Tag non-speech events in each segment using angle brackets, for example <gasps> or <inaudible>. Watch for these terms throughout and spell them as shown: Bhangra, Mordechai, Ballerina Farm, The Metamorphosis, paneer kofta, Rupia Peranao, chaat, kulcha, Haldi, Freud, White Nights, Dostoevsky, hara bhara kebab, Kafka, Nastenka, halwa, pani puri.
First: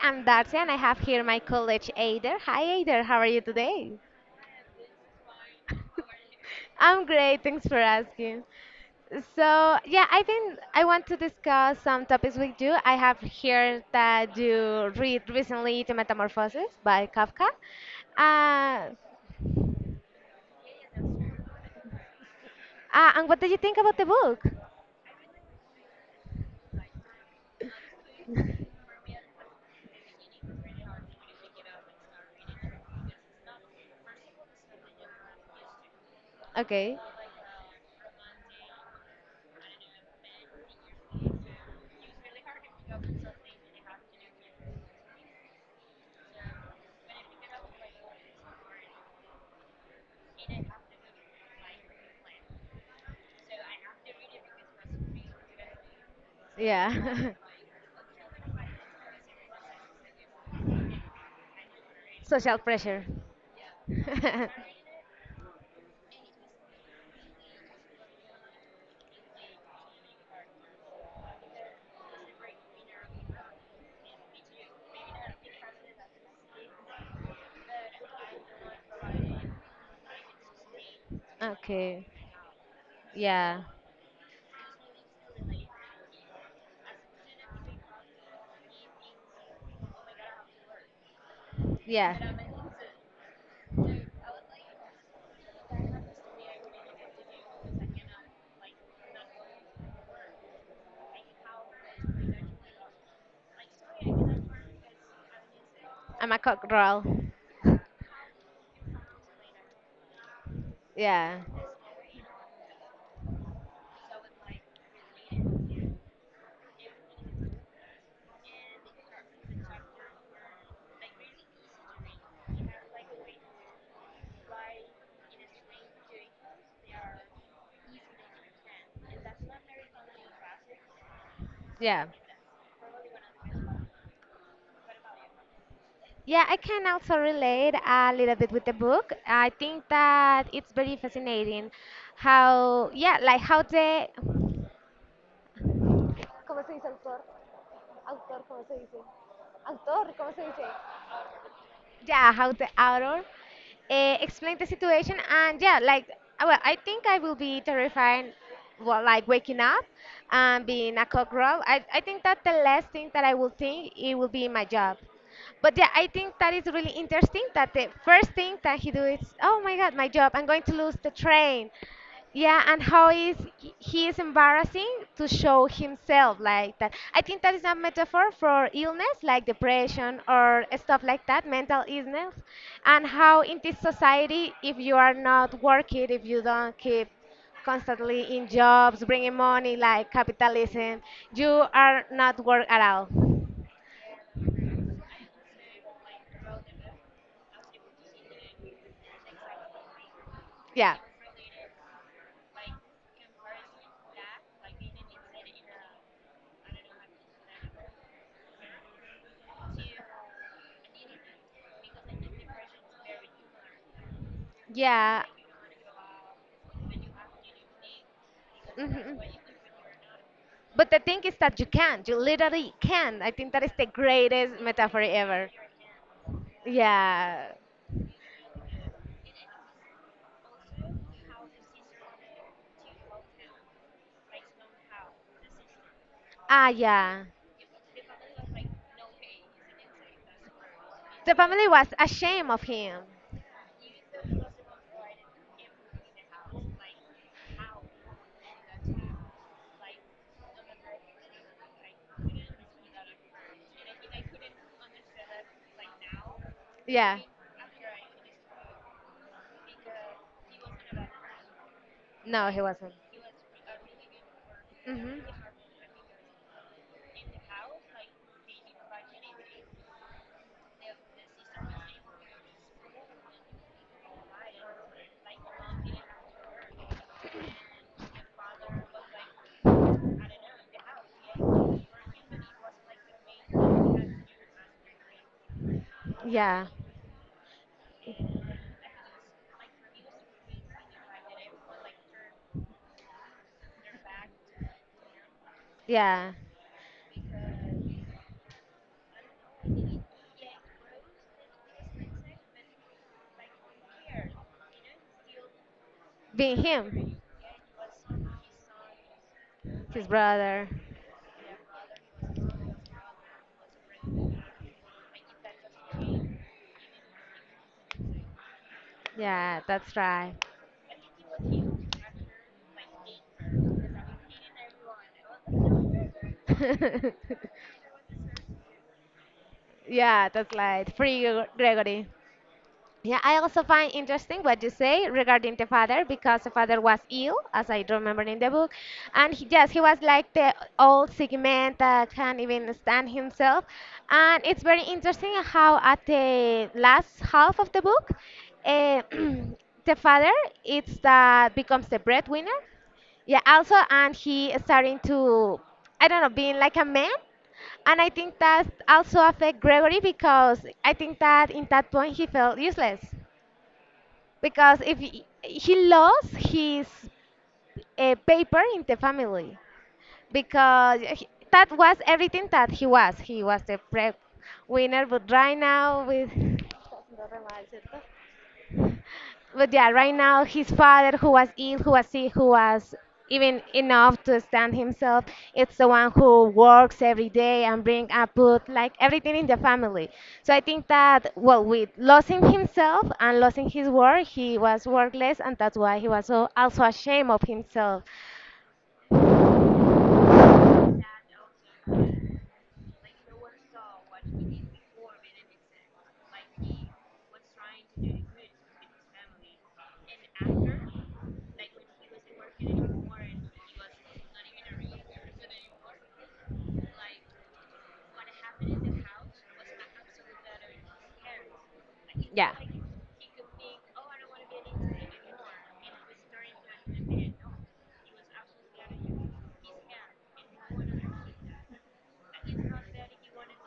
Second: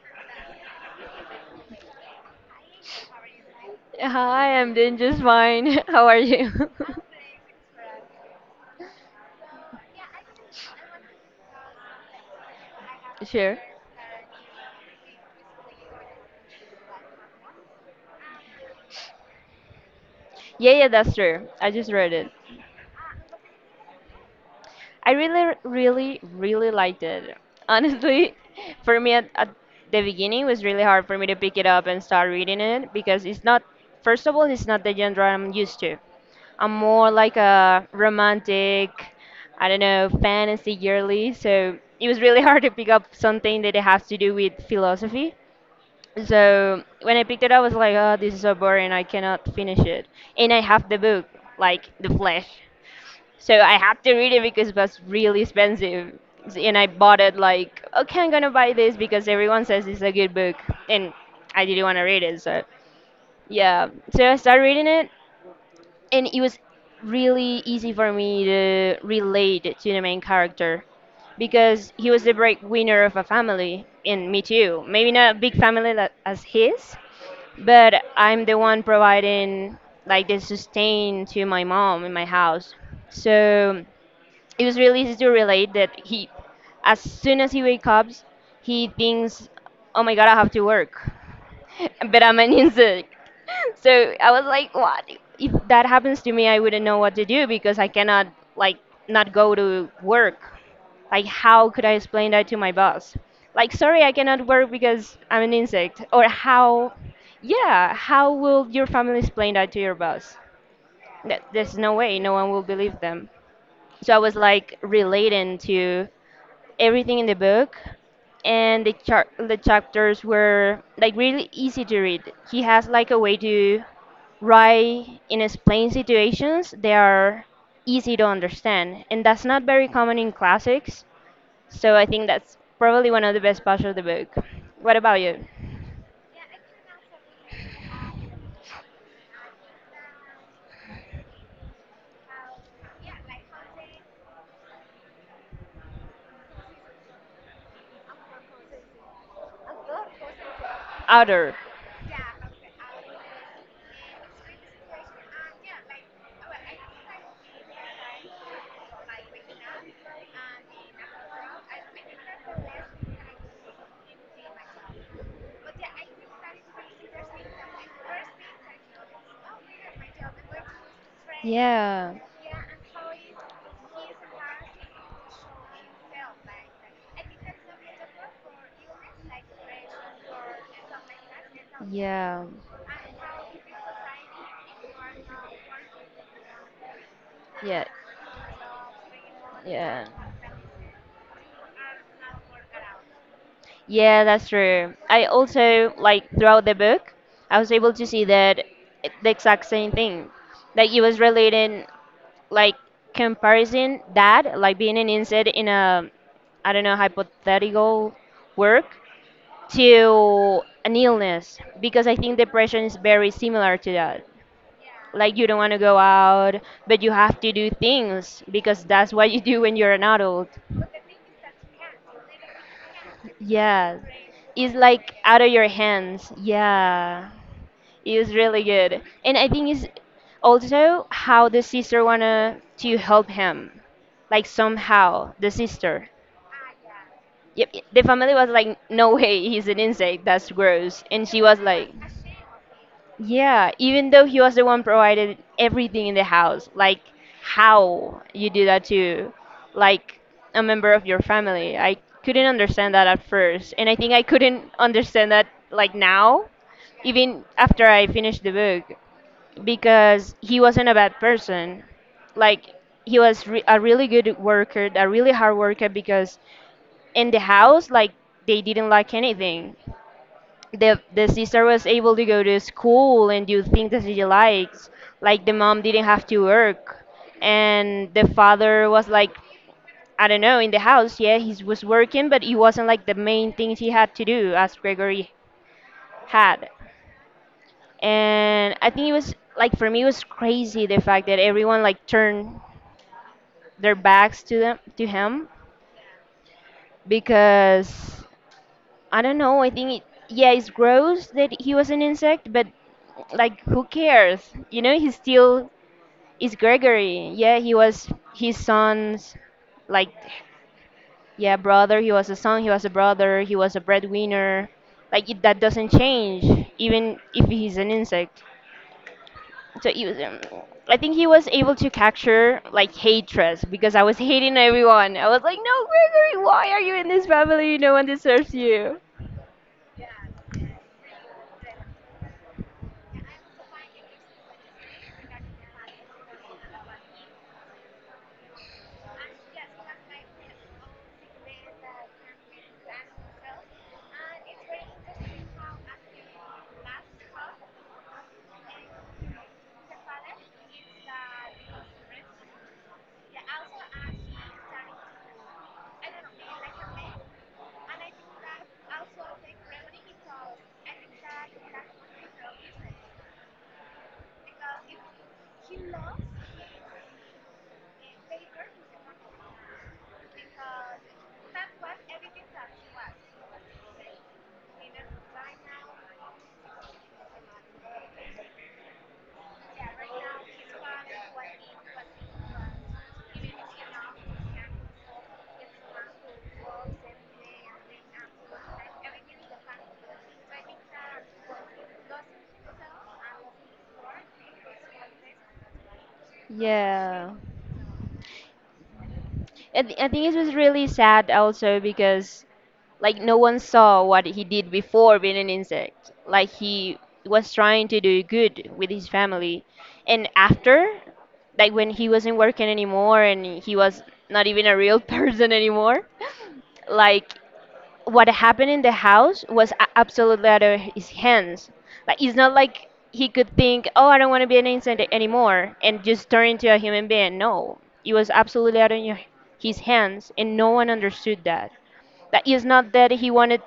I'm Darcy and I have here my college Aider. Hi Aider, how are you today? Hi, I'm doing just fine. <laughs> How are you? <laughs> <laughs> I'm great, thanks for asking. So, yeah, I think I want to discuss some topics with you. I have Sure. here that you read recently The Metamorphosis by Kafka. Uh, Yeah, that's true. I just read it. And what did you think about the book? I really liked it. Honestly, <laughs> for me at the beginning, it was really hard for me to pick it up and start reading it because it's not, first of all, it's not the genre I'm used to. I'm Okay, more like a romantic, I don't know, fantasy girly, so it was really <laughs> hard to pick up something that it has to do with philosophy. So when I picked it up, I was like, oh, this is so boring. I cannot finish it. And I have the book, like the flesh. So I had to read it because it was really expensive. And I bought it yeah, like, okay, I'm gonna buy this because everyone says it's a good book. And I didn't want to read <laughs> it. social So pressure. <laughs> yeah. So I started reading it, and it was really easy for me to relate to the main character because he was the breadwinner of a family, and me too. Maybe not a big family like as his, but I'm the one providing like the sustain to my mom Okay, in my house. yeah, So it was really easy to relate that he, as soon as he wakes up, he thinks, "Oh my God, I have to work," <laughs> yeah. but I'm an insect. <laughs> So I was like, "What? If that happens to me, I wouldn't know what to do because I cannot like not go to work." Like, how could I explain that to my boss? Like, sorry, I cannot work because I'm an insect. Or I'm a how, cockerel. yeah, how will your family explain that to your boss? Yeah, There's no way, no one will believe them. So I was like relating to everything in the book, and the the chapters were like really easy to read. He has like a way to write and explain situations that are easy to understand, and that's not very common in classics. So I yeah. think that's probably one of the best parts of the book. What about you? Yeah, I can also relate a little bit with the book. I think that it's very fascinating how, yeah, like how the Outer. yeah, how the author explained the situation, and yeah, like well, I think I will be terrified, well, like waking up and being a cockerel. I think that the last thing that I will think it will be my job. But yeah, I think that is really interesting that the first thing that he do is, oh my god, my job, I'm going to lose the train, Yeah. yeah, and how is he is embarrassing to show himself like that. I think that is a metaphor for illness, like depression or stuff like that, mental illness, Yeah, and how in this society, if you are not working, if you don't keep yeah, constantly in jobs bringing money, yeah. like capitalism, you are not work at all. Yeah, that's true. I also, like, throughout the book, I was able to see that the exact same thing. Like, Yeah, it was relating, like, comparison that, like, being an insect in a, I don't know, hypothetical work to an illness, because I think depression is very similar to that. yeah. Like you don't want to go out, but you have to do things because that's what Mhm. you do when you're an adult. But the thing is that you literally can. I think that is the Yeah, greatest it's metaphor like out ever, of your hands. Yeah, yeah. it was really good, and I think it's also how the sister wanna to help him, like somehow the sister. Ah, yeah. Yep, the family was like, no way, he's an insect. That's gross, and The she was family was like. ashamed of him. Yeah, even though he was the one provided everything in the house, like how you do that to like a member of your family. I couldn't understand that at first, and I think I couldn't understand that like now, Yeah. even after I finished the book, because he wasn't a bad person. No, he Like wasn't. he was re a really good worker, a Mhm. really hard worker because in the house, like they didn't lack anything, the sister was able to go to school and do things that she likes, like the mom didn't have to work, and the father was like, I don't know, in the house. Yeah, he was working, but it wasn't like the main things he had to do as Gregory Yeah. had. And I think it was like, for me it was crazy the fact that everyone like turned their backs to them, to him, Yeah, because I don't know. I think it, yeah, it's gross that he was an insect, but like who cares? You know, he's still is being him, Gregory. Yeah, he was his son's, his like, brother. yeah, brother. He was a son. He was a brother. He was a breadwinner. Like it, that doesn't change, even if he's an insect. Yeah, So that's it was, right. I think he was able to capture like hatred because I was hating everyone. I was like, no, Gregory, why are you in this <laughs> family? No one deserves you. Yeah, that's right. Free Gregory. Yeah, I also find interesting what you say regarding the father, because the father was ill, as I remember in the book, and he, yes, he was like the old sick man that can't even stand himself, and it's very interesting how at the last half of the book, uh, <clears throat> the father it's that becomes the breadwinner. Yeah, also, and he is starting to, I don't know, being like a man. And I think that also affect Gregory, because I think that in that point he felt useless, because if he lost his paper in the family, because he, that was everything that he was. He was the pre winner. But yeah, right now his father, who was ill, who was sick, who was even enough to stand himself, it's the one who works every day and bring up food, like everything in the family. So I think that, well, with losing himself and losing his work, he was workless, and that's why he was so also ashamed Yeah. of himself. I, I think it was really sad also because Like like no no one one saw saw what what he he did did before before being an Bennington. insect. Like Like he he was was trying trying to to do do good to good with his his family. family, And and after, after, like like when when he he wasn't wasn't working working anymore anymore and and he he was was not not even even a a real real <laughs> person person anymore, anymore, like like what what happened happened in the is his house house was was burned absolutely out of his down. hands. Like it's Yeah. not like he could think, "Oh, I don't want to be an insect anymore," and just turn into a human being. No, it was absolutely out of your, his hands, and no one understood that. Like it's not that he wanted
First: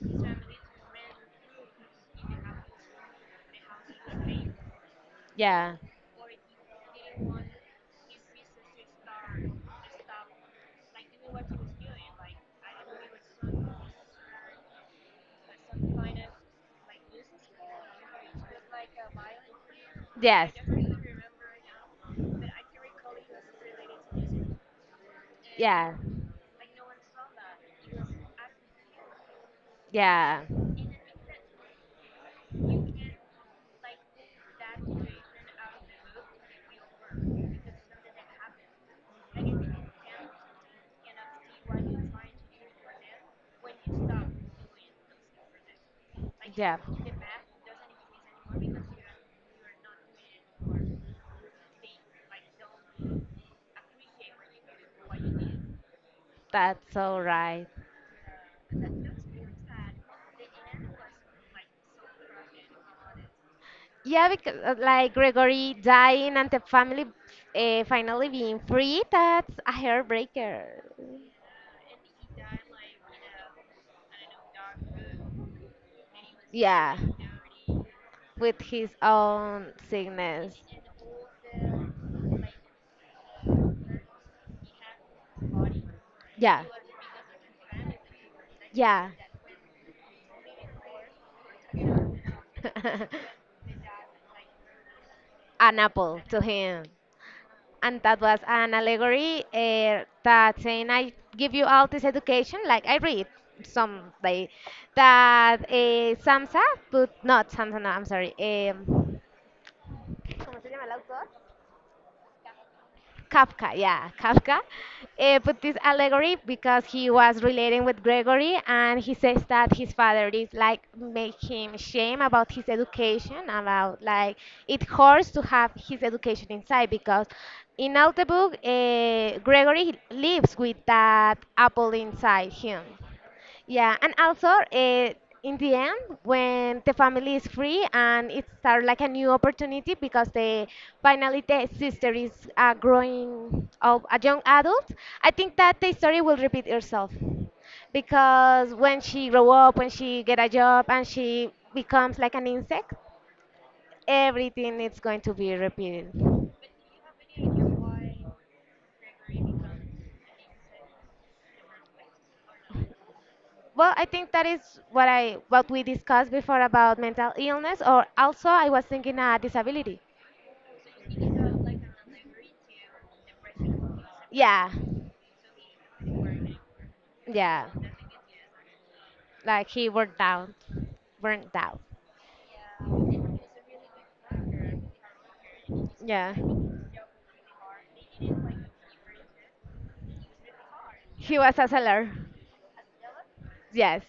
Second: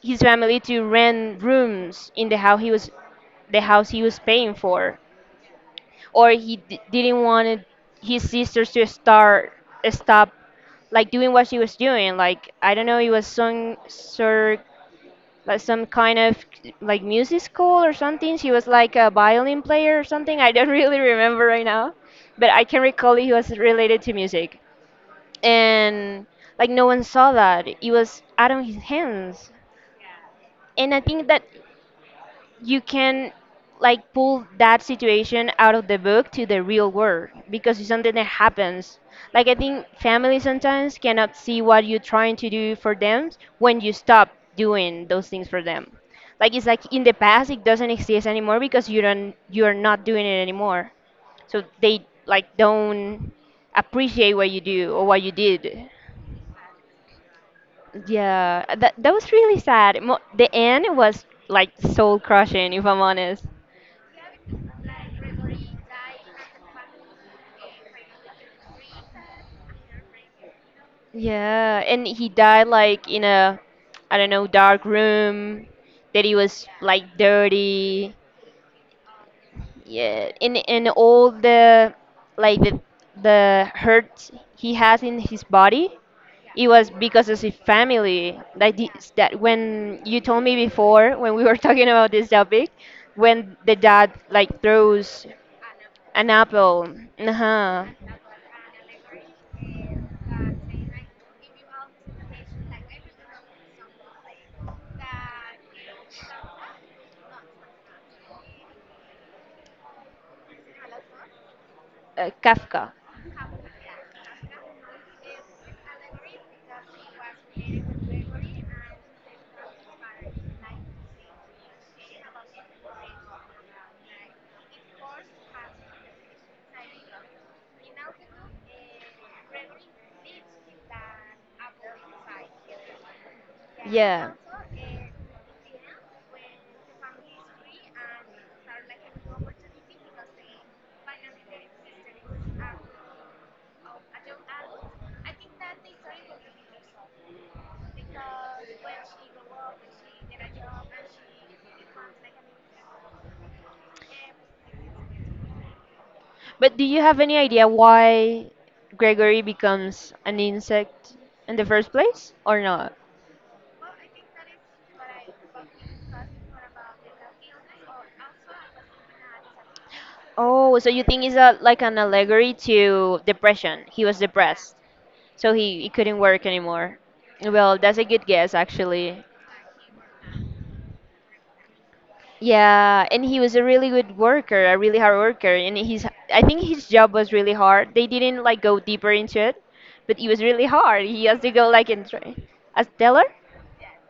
his family to rent rooms in the house he was, the house he was paying for, Yeah. or he didn't want his sisters to start stop like doing what she was doing. Like I don't know, it was some sort, like some kind of like music school or something. She was like a violin player or something. Yes. I don't <laughs> really remember right now, but I can recall it was related to music. Yeah. And like no one saw that it was out of his hands. Yeah. And I think that you can like pull that situation out of the book to the real world because it's something that happens. Like I think family sometimes cannot see what you're trying to do for them when you stop doing those things for them. Like it's Yeah. like in the past it doesn't exist anymore because you don't, you're not doing it anymore. So they like don't appreciate what you do or what you did. That's all right. Yeah, that was really sad. The end was like soul crushing, if I'm honest. Yeah, because like Gregory dying and the family finally being free, that's a heartbreaker. Yeah, and he died like in a, I don't know, dark room that he was Yeah, like dirty. with his own Yeah, sickness. And all the like the hurt he has in his body, Yeah, it was because of his family. Like yeah. this, that when you told me before when we were <laughs> talking about this topic, <laughs> when the dad like throws an apple an to him. apple, uh-huh. And that was an allegory, that saying, I give you all this education, like I read some, like that Samsa, but not Samsa, no, I'm sorry. Kafka. Kafka, yeah, Kafka, put this allegory because he was relating with Gregory and he says that his father is like make him shame about his education, about like it hurts to have his education inside, because in all the book, Gregory lives with that apple inside him. Yeah, and Yeah. also in the end, when the family is free and it's start like a new opportunity because the finally the sister is growing up a young adult, I think that the story will repeat itself because when she grow up, when she get a job, and she becomes like an insect, everything is going to be repeated. But do you have any idea why Gregory becomes an insect in the first place or not? Well, I think that is what we discussed before about mental illness, or also I was thinking a disability. Oh, so you think it's a, like an allegory to depression? He was Yeah, depressed, so he couldn't work anymore. yeah. Well, that's a good guess, actually. Like he burnt down, burnt out. Yeah, and he was a really good worker, a really hard worker, and his, Yeah, I think his job was really hard. They didn't like go deeper into it, but it was really hard. He he has to was a go like and seller. try as teller. Yes,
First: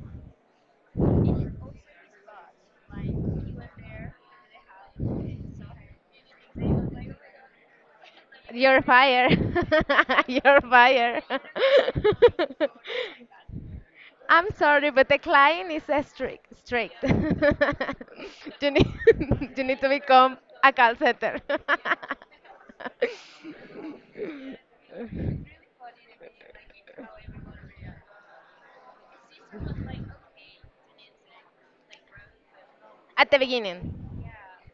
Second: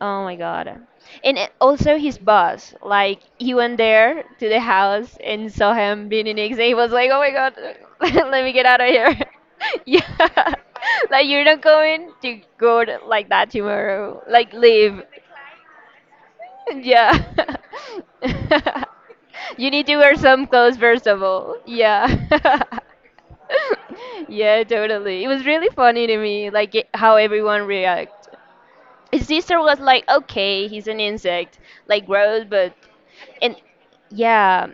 Oh my god. And also his boss, like he went there to the house and saw him being an ex. He was like, "Oh my god, <laughs> let me get out you're of here." fired. <laughs> <laughs> Yeah, You're <laughs> fired. like <laughs> you're not going to go to, like that tomorrow. I'm Like sorry, leave. but the client is strict. Strict. <laughs> You Yeah. <laughs> need <laughs> you You need need to to wear become some a clothes call first of center. all. <laughs> Yeah. <laughs> Yeah, totally. It was really funny to me, like it, how everyone react. His sister was like, "Okay, he's an insect, like gross, but At the and beginning. yeah."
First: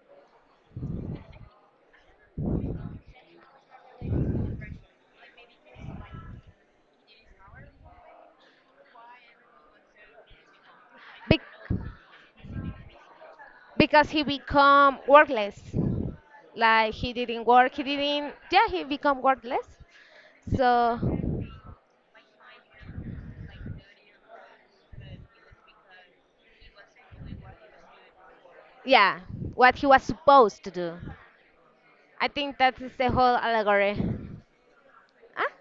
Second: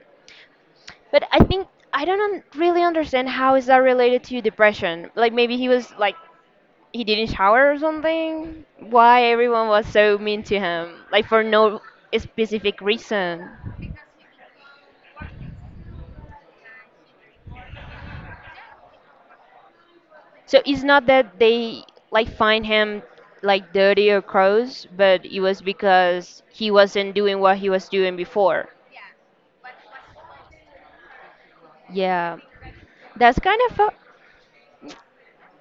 But I think I don't really understand how is that related to depression. Like maybe he was like he didn't shower or something. Why everyone was so mean to him, like for Be- no specific reason. because he become workless, like he didn't work, he didn't, yeah, he become workless. So So it's not that they like find him like dirty or gross, but it was because he wasn't doing what he was doing before. yeah, what he was supposed to do, I Yeah, think that is the whole that's kind of a allegory. Ah?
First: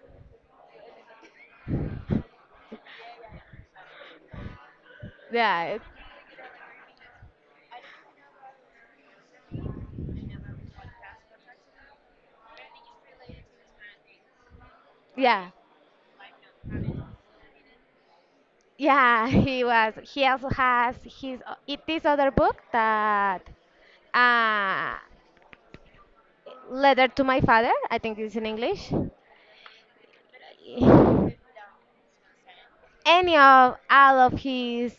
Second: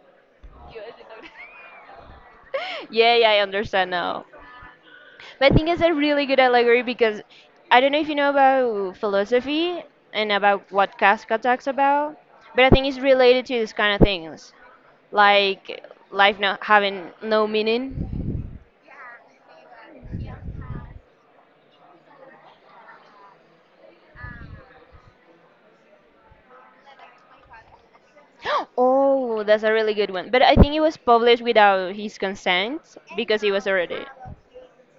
<laughs> yeah, I understand now. But I Yeah, think it's a really good allegory because I don't know if you know about philosophy and about what Kafka talks about, but I think it's related to this kind of things yeah, like life not having no meaning. yeah. <laughs> He also has his, it this other book that uh letter to my father, I think it's in <gasps> English. Oh, that's a really good one. But I think it was published <laughs> without his consent any because he was of already. all of his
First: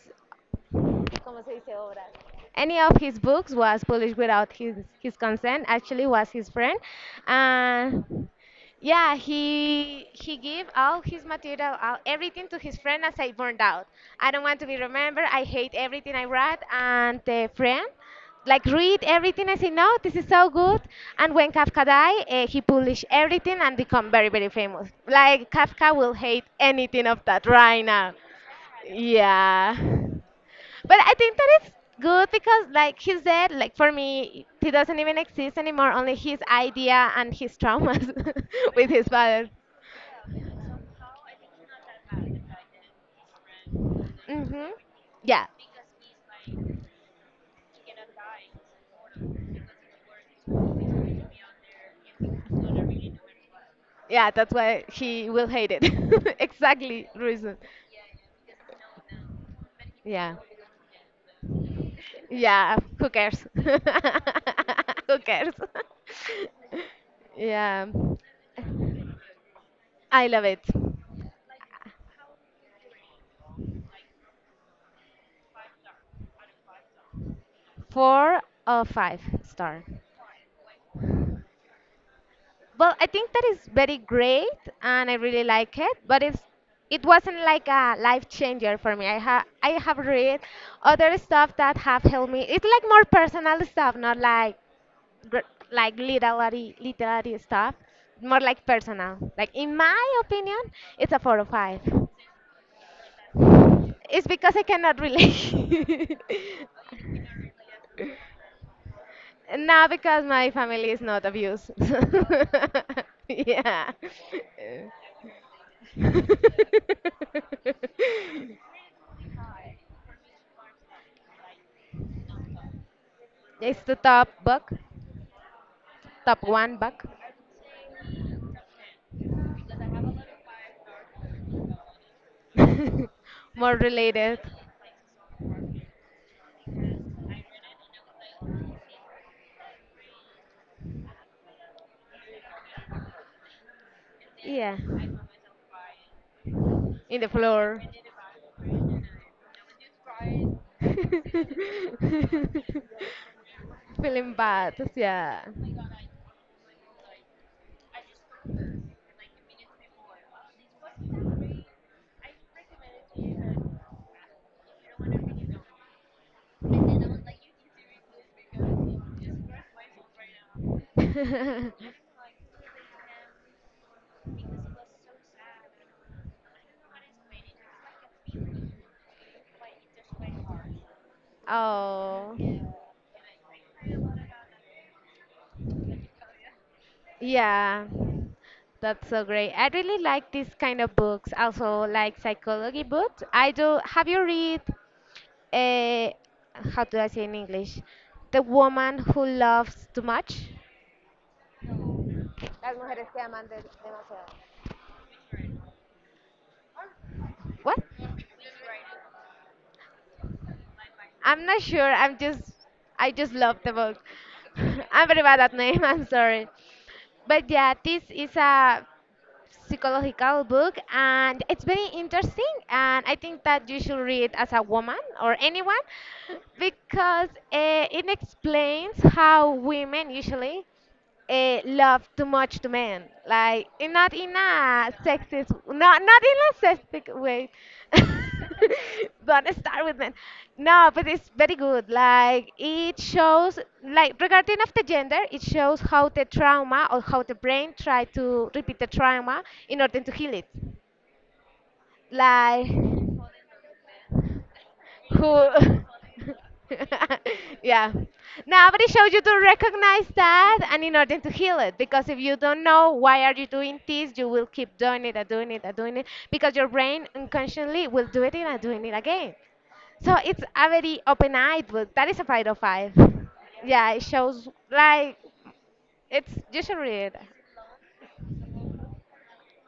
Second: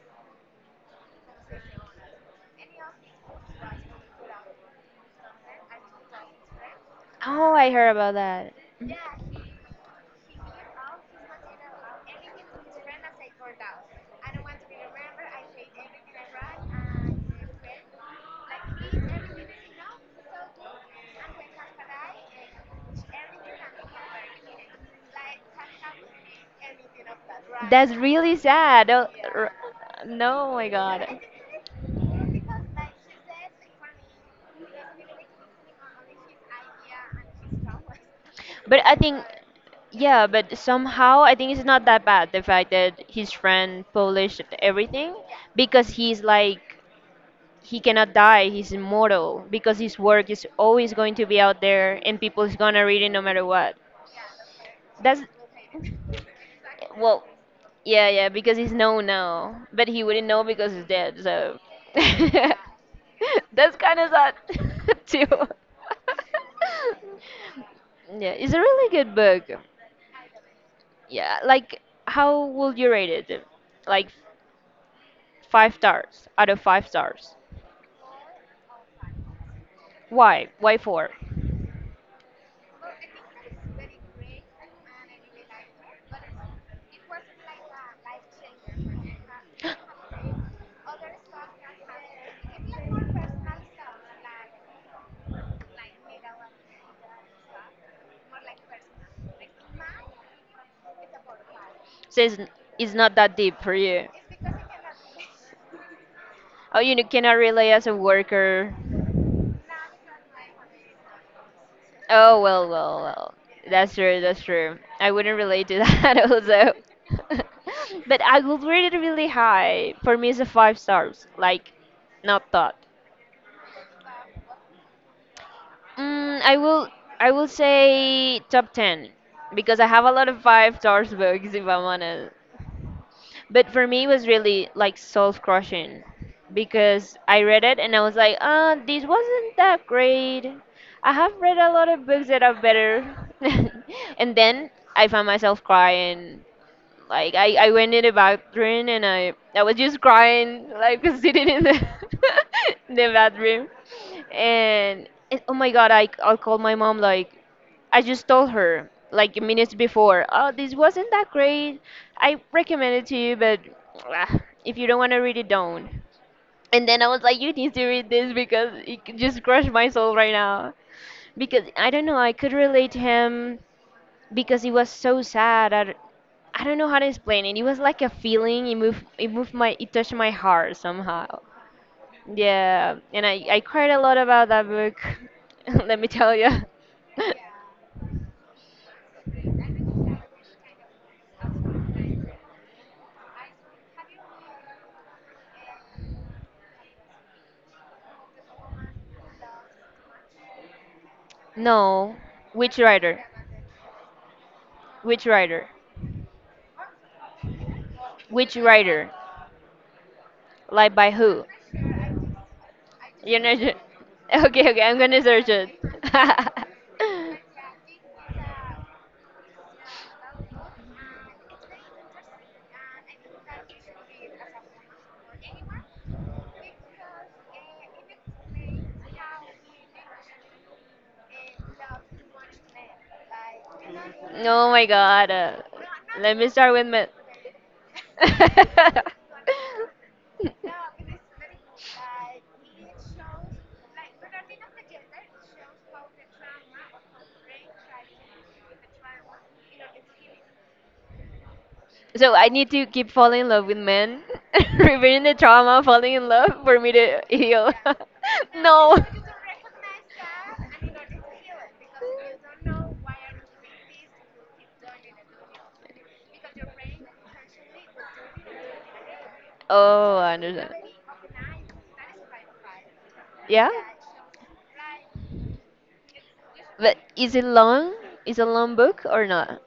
any of his books was published without his consent. Actually was his friend, Oh, I heard about and that. yeah, he gave all his material, all, everything to his friend, as I burned out, I don't want to be remembered, I hate everything I read. And the friend like read everything, I say, no, this is so good. And when Kafka died, he published everything and become very very famous. Like Kafka will hate anything of that right That's now. really sad. Oh, r- Yeah, no, my but I God. think that it's good because, like he said, like for me, he doesn't even exist anymore. Only his idea and his traumas <laughs> But with I his think, father. yeah, but somehow I think it's not that bad the fact that his friend published Hmm. everything Yeah, because he's like, he cannot die, he's immortal because his work is always going to be out there and people's gonna read it no matter what. yeah, that's why That's, he will hate it. <laughs> Exactly, well, reason. yeah, because he's known now, but he wouldn't Yeah, know because he's dead, so. <laughs> yeah. Who cares? <laughs> That's kind of sad, <laughs> Who too. cares? <laughs> <laughs> yeah. Yeah, it's a really good book. I love it. Yeah, like how would you rate it? Like 5 stars out of 5 stars. Four or five star. Why? Why four? Well, I think that is very great, and I really like it. But it wasn't like a life changer for me. I have read other stuff that have helped me. It's like more personal stuff, not like like literary stuff. More like personal. Like in my opinion, it's a four or five. Since it's not that deep for you. It's because I cannot relate. <laughs> Oh, you cannot relate as a worker. Nah, because my family is not abused. Oh <laughs> well, well, well. yeah. That's true. That's true. I wouldn't relate to that <laughs> also. <laughs> <laughs> But I would rate it really high. For me, it's a 5 stars. Like, not that. It's the top book, Mm, top I one will. book. I will say top 10 because I have a lot of 5 stars books. If I'm honest, <laughs> but More for me, it was related. really like soul crushing because I read it and I was like, this wasn't that great. I have read a lot of books that are better. <laughs> And then Yeah. I found myself crying In the like I floor. went in the <laughs> bathroom and I was just crying, like <laughs> sitting in the <laughs> in the bathroom. Feeling bad, And yeah. oh my god, I called my mom like I just told her like minutes before, oh, this wasn't that great. I recommend it to you, but ah, if you don't want to read it, don't. And then I was like, you need to read this because it just crushed my soul right now. Because I don't know, I could relate to him because it was so sad. I don't know how to explain it. It was like a feeling. It moved. It moved my. It touched my heart somehow. <laughs> Oh. Yeah, and I cried a lot about that book. <laughs> Let me tell you. <laughs> Yeah, that's so great. I really like this kind of books, also like psychology books. I do. Have you read, uh, how do I say in English? The woman who loves too much. No, Las which mujeres que writer? aman demasiado. Which writer? What? Which writer? Like by who? I'm not sure. I just You're love not sure. the <laughs> book. Okay, okay. <laughs> I'm I'm very gonna bad search at it. name. <laughs> I'm sorry. But yeah, this is a psychological book and it's very interesting and I think that you should read as a woman or anyone, because it explains how women usually <laughs> love too much to men, like, and not in No, oh my a god. sexist, not in Let me a start with my. sexist way. <laughs> <laughs> Don't start with men. No, but it's very good. Like it shows, like regarding of the gender, it shows how the trauma or how the brain try to repeat the trauma in order to heal it. So I Like need to keep falling in love with men, <laughs> repeating who? the trauma, falling in love for me to <laughs> heal. yeah. <laughs> Nobody No. showed you to recognize that, and in order to heal it. Because if you don't know why are you doing this, you will keep doing it and doing it and doing it because your brain unconsciously will do it and doing it again. So Oh, I it's a understand. very open-eyed book. That is a five out of five. Yeah? Yeah, it shows like it's you should But read it. is it long? Is it a long book or not?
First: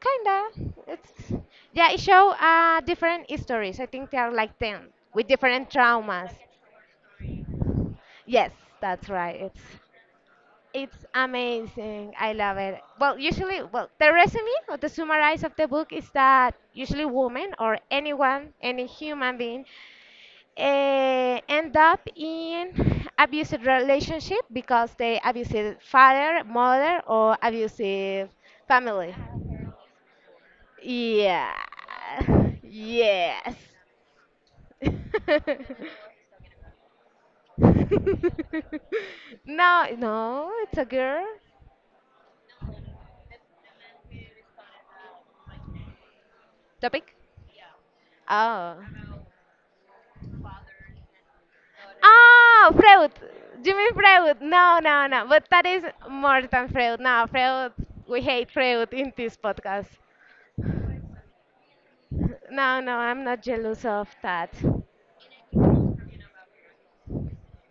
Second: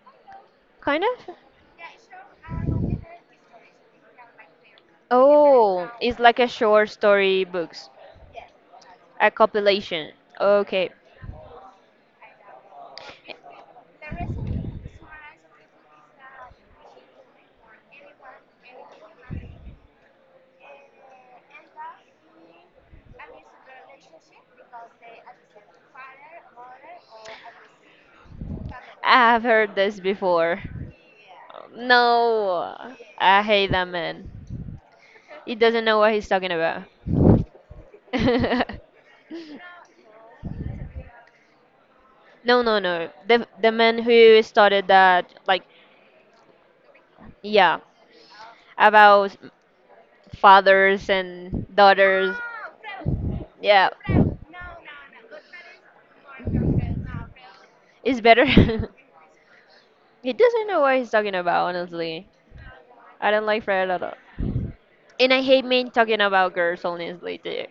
Kinda. Kind It's of? Yeah, it show different histories. I think there are like 10 with different Oh, it's traumas. like a short story books, Yes, that's a right. It's compilation. Okay, it's amazing. I love it. Well, usually, well, the resume or the summarize of the book is that usually women or anyone, any human being, end up in abusive relationship because they abusive father, mother, or abusive family. I have heard this before. Yeah. <laughs> No, I Yes. hate that man. He doesn't know what he's <laughs> talking about. <laughs> No, <laughs> no, it's a girl No, no, no. The man who started that, like, topic. yeah, Oh. about fathers and daughters. Oh, Freud. You Yeah, mean Freud? No, no, no. But that is more than Freud. No, Freud. We it's better. hate <laughs> Freud in this podcast. He doesn't know what he's talking about, honestly. No, no, I'm I not don't like jealous Fred at all. of that. And I hate men talking about girls, honestly, too.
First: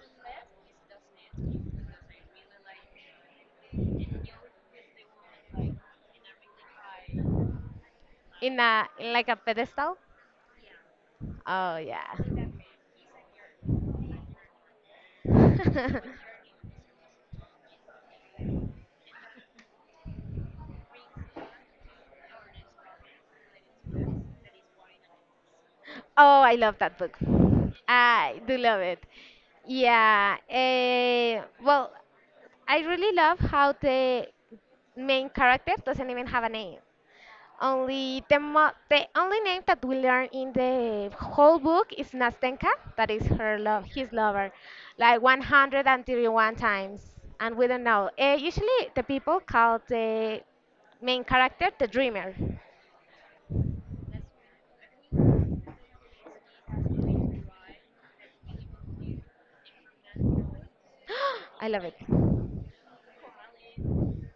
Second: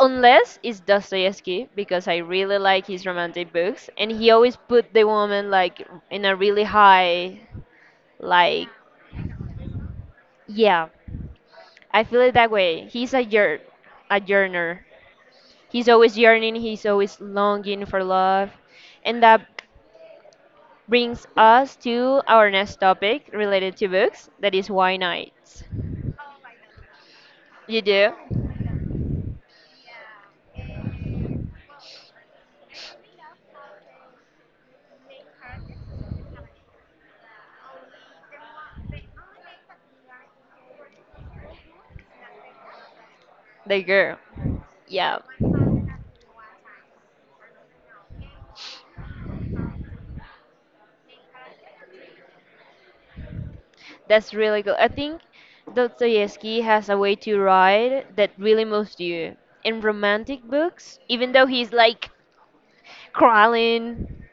Unless it's Dostoevsky, because I really like his romantic books, and he always put the woman like in a really high, In like, a in like a pedestal? yeah, Oh I yeah. feel it that way. He's a yearner. He's always <laughs> yearning. He's always longing for love, and that brings us to our next topic related to books that is why nights. Oh, I love that book. You do? I do love it. Yeah. Well, I really love how the main character doesn't even have a name. Only the only name that we learn in the whole book is Nastenka, that is her The love, his girl. lover, Yeah. like 131 times, and we don't know. Usually, the people call the main character the dreamer. <gasps> That's really good. I think Dostoevsky has a way to write that really moves you. In romantic books, even though I he's love it. like crawling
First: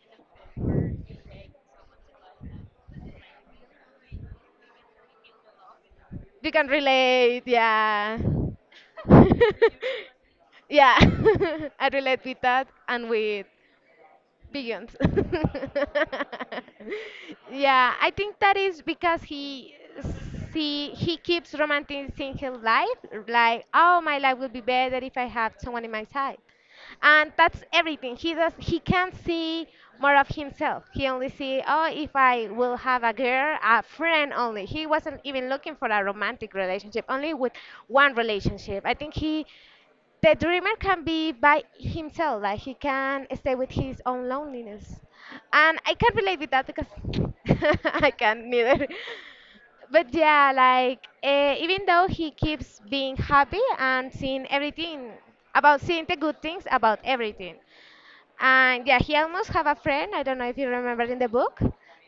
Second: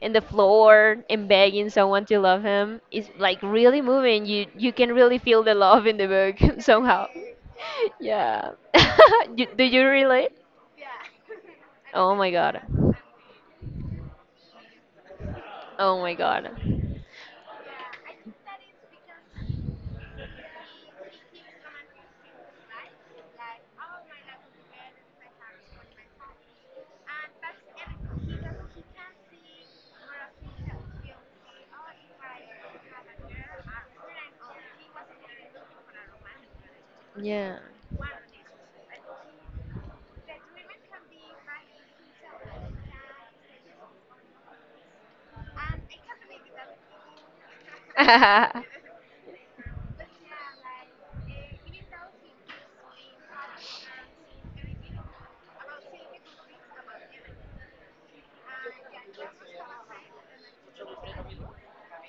in the floor and begging someone to love him, it's like really moving. You can really feel the love in the You book <laughs> can somehow. relate, yeah. Yeah. <laughs> Do you relate? <laughs> Yeah, <laughs> I Oh relate my with god. that and with Billions. <laughs> Oh my god. Yeah, I think that is because he keeps romanticizing his life, like oh my life will be better if I have someone in my side, and that's everything. He can't see more of himself. He only see oh if I will have a girl, a friend only. He wasn't even looking for a romantic relationship, only with Yeah. one relationship. I think he the dreamer can be by himself, like he can stay with his own loneliness, and I can relate with that because <laughs> I can <laughs> neither. But yeah, like even though he keeps being happy and seeing everything, about seeing the good things about everything. And yeah, he almost have a friend. I don't know if you remember in the book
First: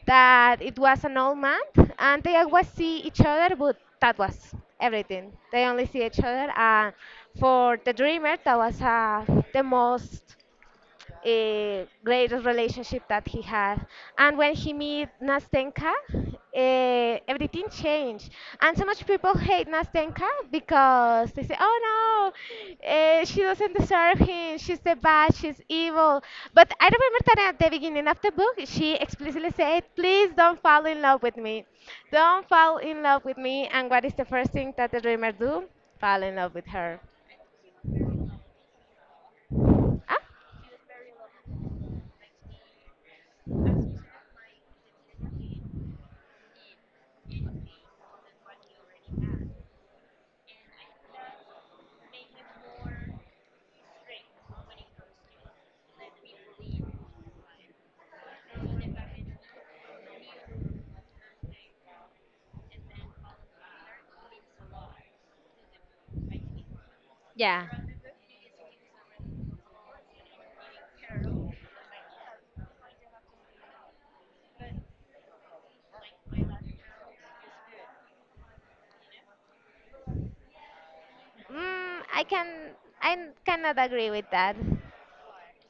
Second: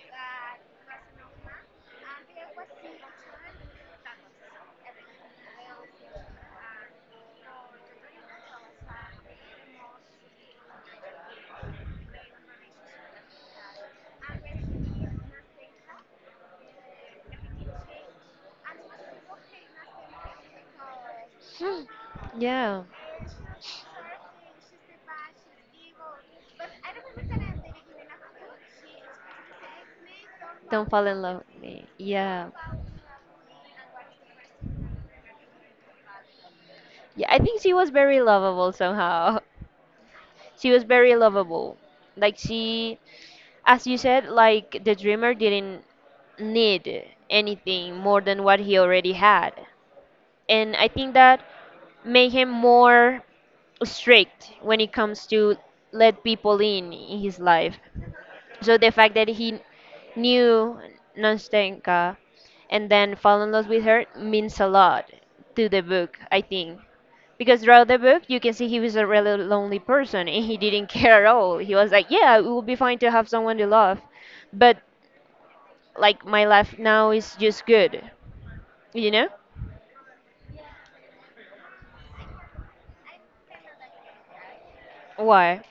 that it was an old man, and they always see each other, but that was everything. They only see each other, and for the dreamer, that was the most greatest relationship that he had. And when he met Nastenka, everything changed. And so much people hate Nastenka because they say, oh Yeah. no, she doesn't deserve him, she's the bad, she's evil. But I remember that at the beginning of the book, she explicitly said, please don't fall Don't in fall in love with love with me. me. Don't Yeah. fall in love with me. And what is the first thing that the dreamer do? Fall in love with her. Yeah, I think she was very lovable somehow. <laughs> Ah, She was very lovable. Like she, as you said, like the dreamer didn't need anything more than what he already had. And I think that made him more strict when it comes to let people in his life. So the fact that he knew Nastenka and then fell in love with her means a lot to the book, I think. Because yeah. throughout the book, you can see he was a really lonely person and he didn't <laughs> care at all. He was like, yeah, it would be fine to have someone to love. But, like, my life now is just good. You know? Mm, I can I cannot agree with that Why?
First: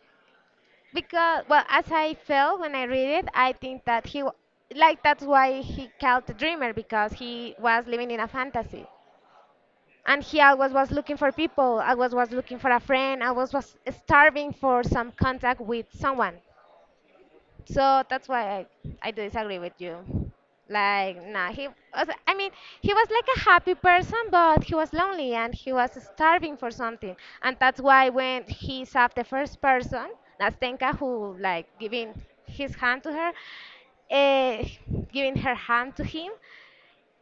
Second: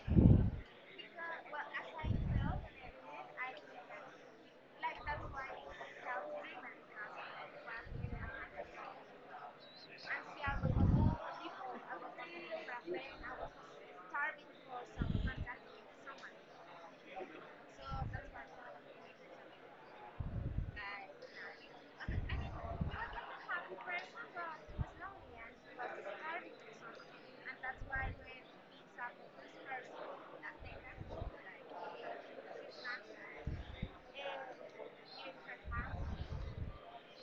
because well, as I felt when I read it, I think that like that's why he called the dreamer because he was living in a fantasy. And he always was looking for people. Always was looking for a friend. Always was starving for some contact with someone. So that's why I do disagree with you. Like, nah, he was, I mean, he was like a happy person, but he was lonely and he was starving for something. And that's why when he saw the first person, Nastenka, who like giving his hand to her, uh, giving her hand to him,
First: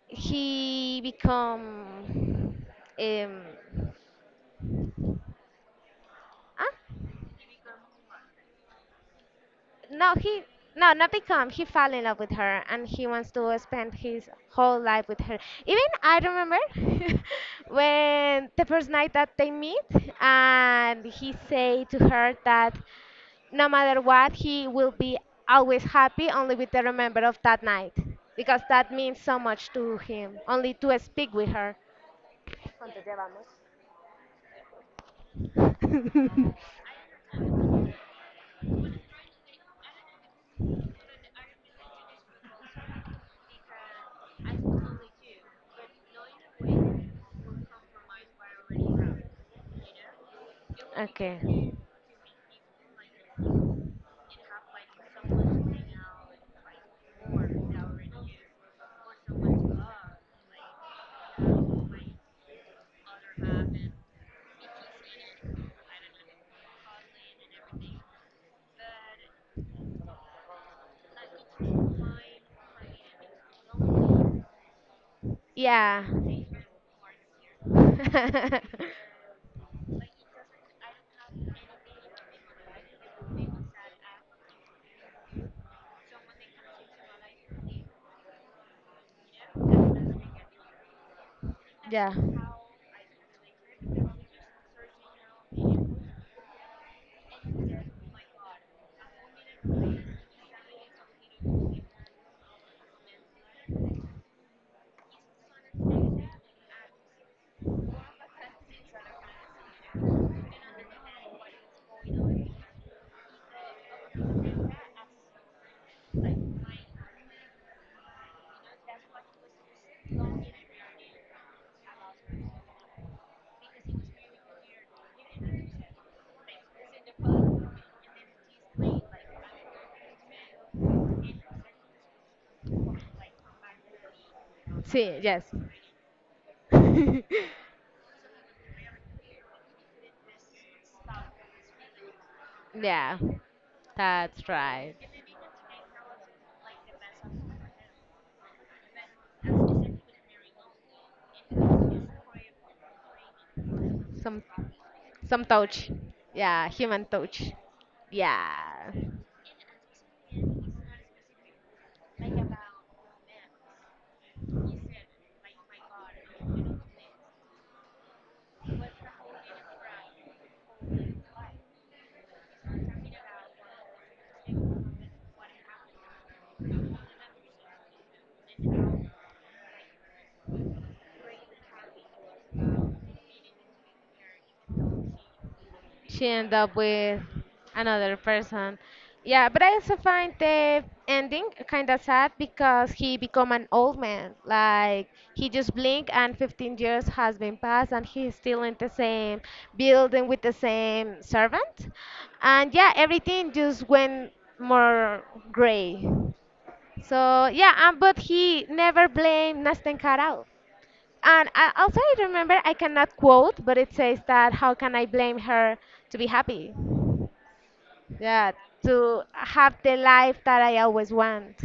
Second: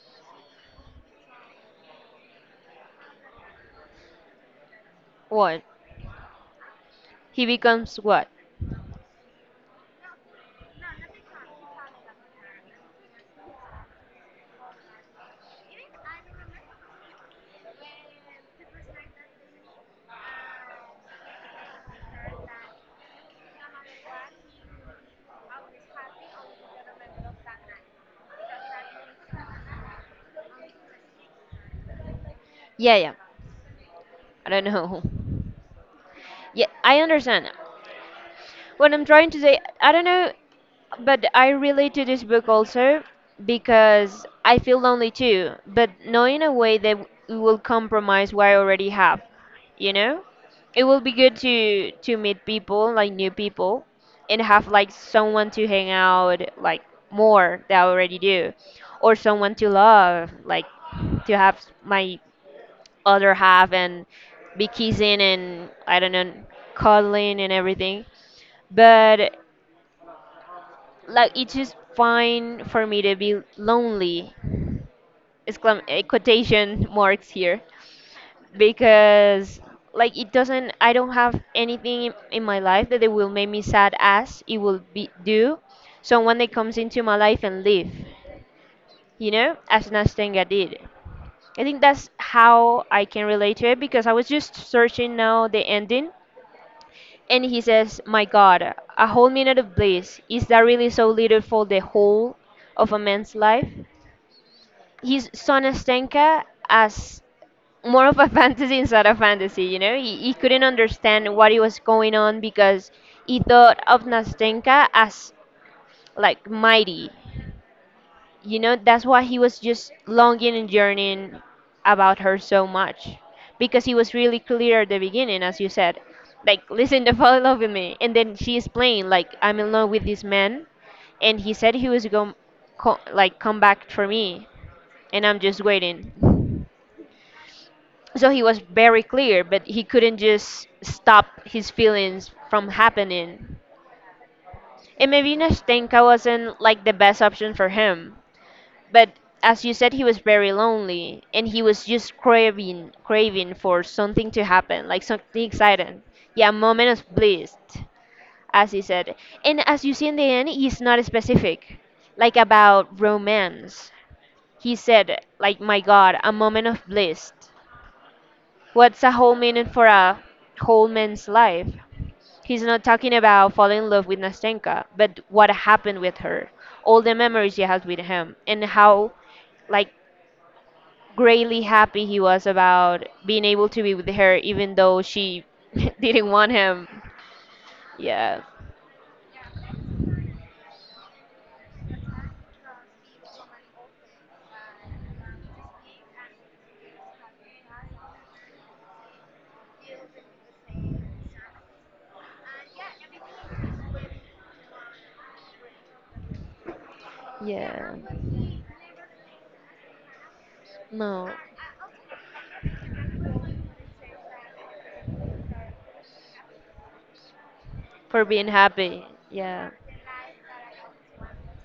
he become um, What? ah, He becomes what? no, he no, not become. He fell in love with her, and he wants to spend his whole life with her. Even I remember <laughs> when the first night that they meet, and he say to her that no matter what, he will be always happy only with the remember of that night because that means so much to him. Only to speak with her. Yeah, yeah. I don't know. <laughs> Yeah, <laughs> I understand. What I'm trying to say, I don't know. But I relate to this book also because I feel lonely too, but not in a way that it will compromise what I already have, you know? It will be good Okay. to meet people, like new people, and have like someone to hang out like more that I already do, or someone to love, like to have my other half and be kissing and I don't know, cuddling and everything. But like it's just fine for me to be lonely exclam Yeah. quotation marks here, <laughs> because like it doesn't I don't have anything in my life that it will make me sad as it will be do someone that comes into my life and leave, you know, as Nastenga did. I think that's yeah. how I can relate to it because I was just searching now the ending, and he says, my god, a whole minute of bliss, is that really so little for the whole of a man's life? He's Sonastenka as more of a <laughs> fantasy inside of fantasy, you know? He couldn't understand what it was going on because he thought of Nastenka as like mighty. You know, that's why he was just longing and yearning about her so much. Because he was really clear at the beginning, as you said. Like, listen to fall in love with me. And then she explained, like, I'm in love with this man. And he said he was going, like, come back for me. See, And I'm yes. just waiting. <laughs> So he was very clear, but he couldn't just stop his feelings from yeah, happening. that's right. And maybe Nastenka wasn't like the best option for him, but as you said, he was very lonely and he was just craving for something Some to happen, like something some touch. exciting. Yeah, a Yeah, moment human of touch. bliss, as he Yeah. said. And as you see in the end, he's not specific, like about romance. He said like, my god, a moment of bliss. What's a whole minute for a whole man's life? He's not talking about falling in love with Nastenka, but what happened with her, all the memories he has with him, and how, like, greatly happy he was about being able to be with her, even though she <laughs> She didn't want ended up him. with another Yeah, person. Yeah, but I also find the ending kind of sad because he become an old man. Like he just blink and 15 years has been passed and he's still in the same building with the same servant. And yeah, everything just went more gray. So yeah, yeah, but he never blamed Nastenkaral. no, And I also I remember I cannot quote, but it says that how can I blame her to be happy? for being Yeah, happy. to Yeah. have the life that I always want.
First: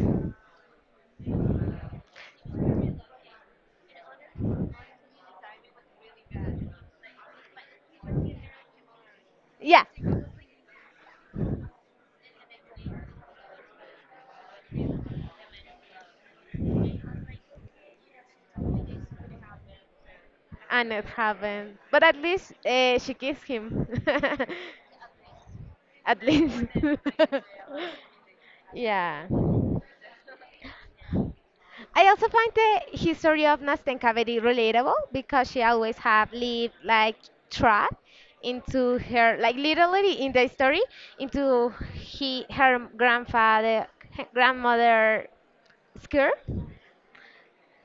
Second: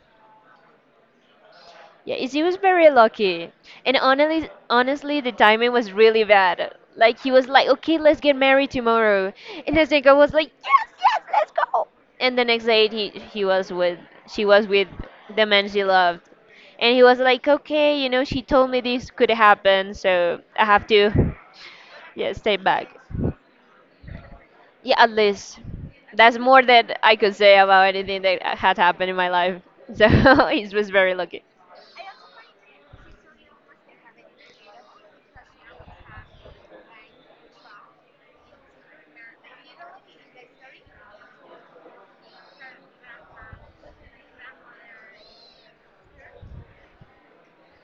Yeah, it was very lucky. And honestly, honestly, the timing was really bad. Like he was like, "Okay, let's get married tomorrow," and Yeah, I think I was like, "Yes, yes, let's go." And the next day, he was with she was with the man she loved, and he was like, "Okay, you know, she told me this could happen, so I have and it to, happened. But <laughs> at yeah, least stay back." She kissed him. <laughs> Yeah, at least At that's more least. that I could say about anything that <laughs> had happened in yeah. my life. So <laughs> he was very lucky. I also find the history of Nastenka very relatable because she always have lived like trapped into her, like literally in the story, into he her grandfather, grandmother skirt.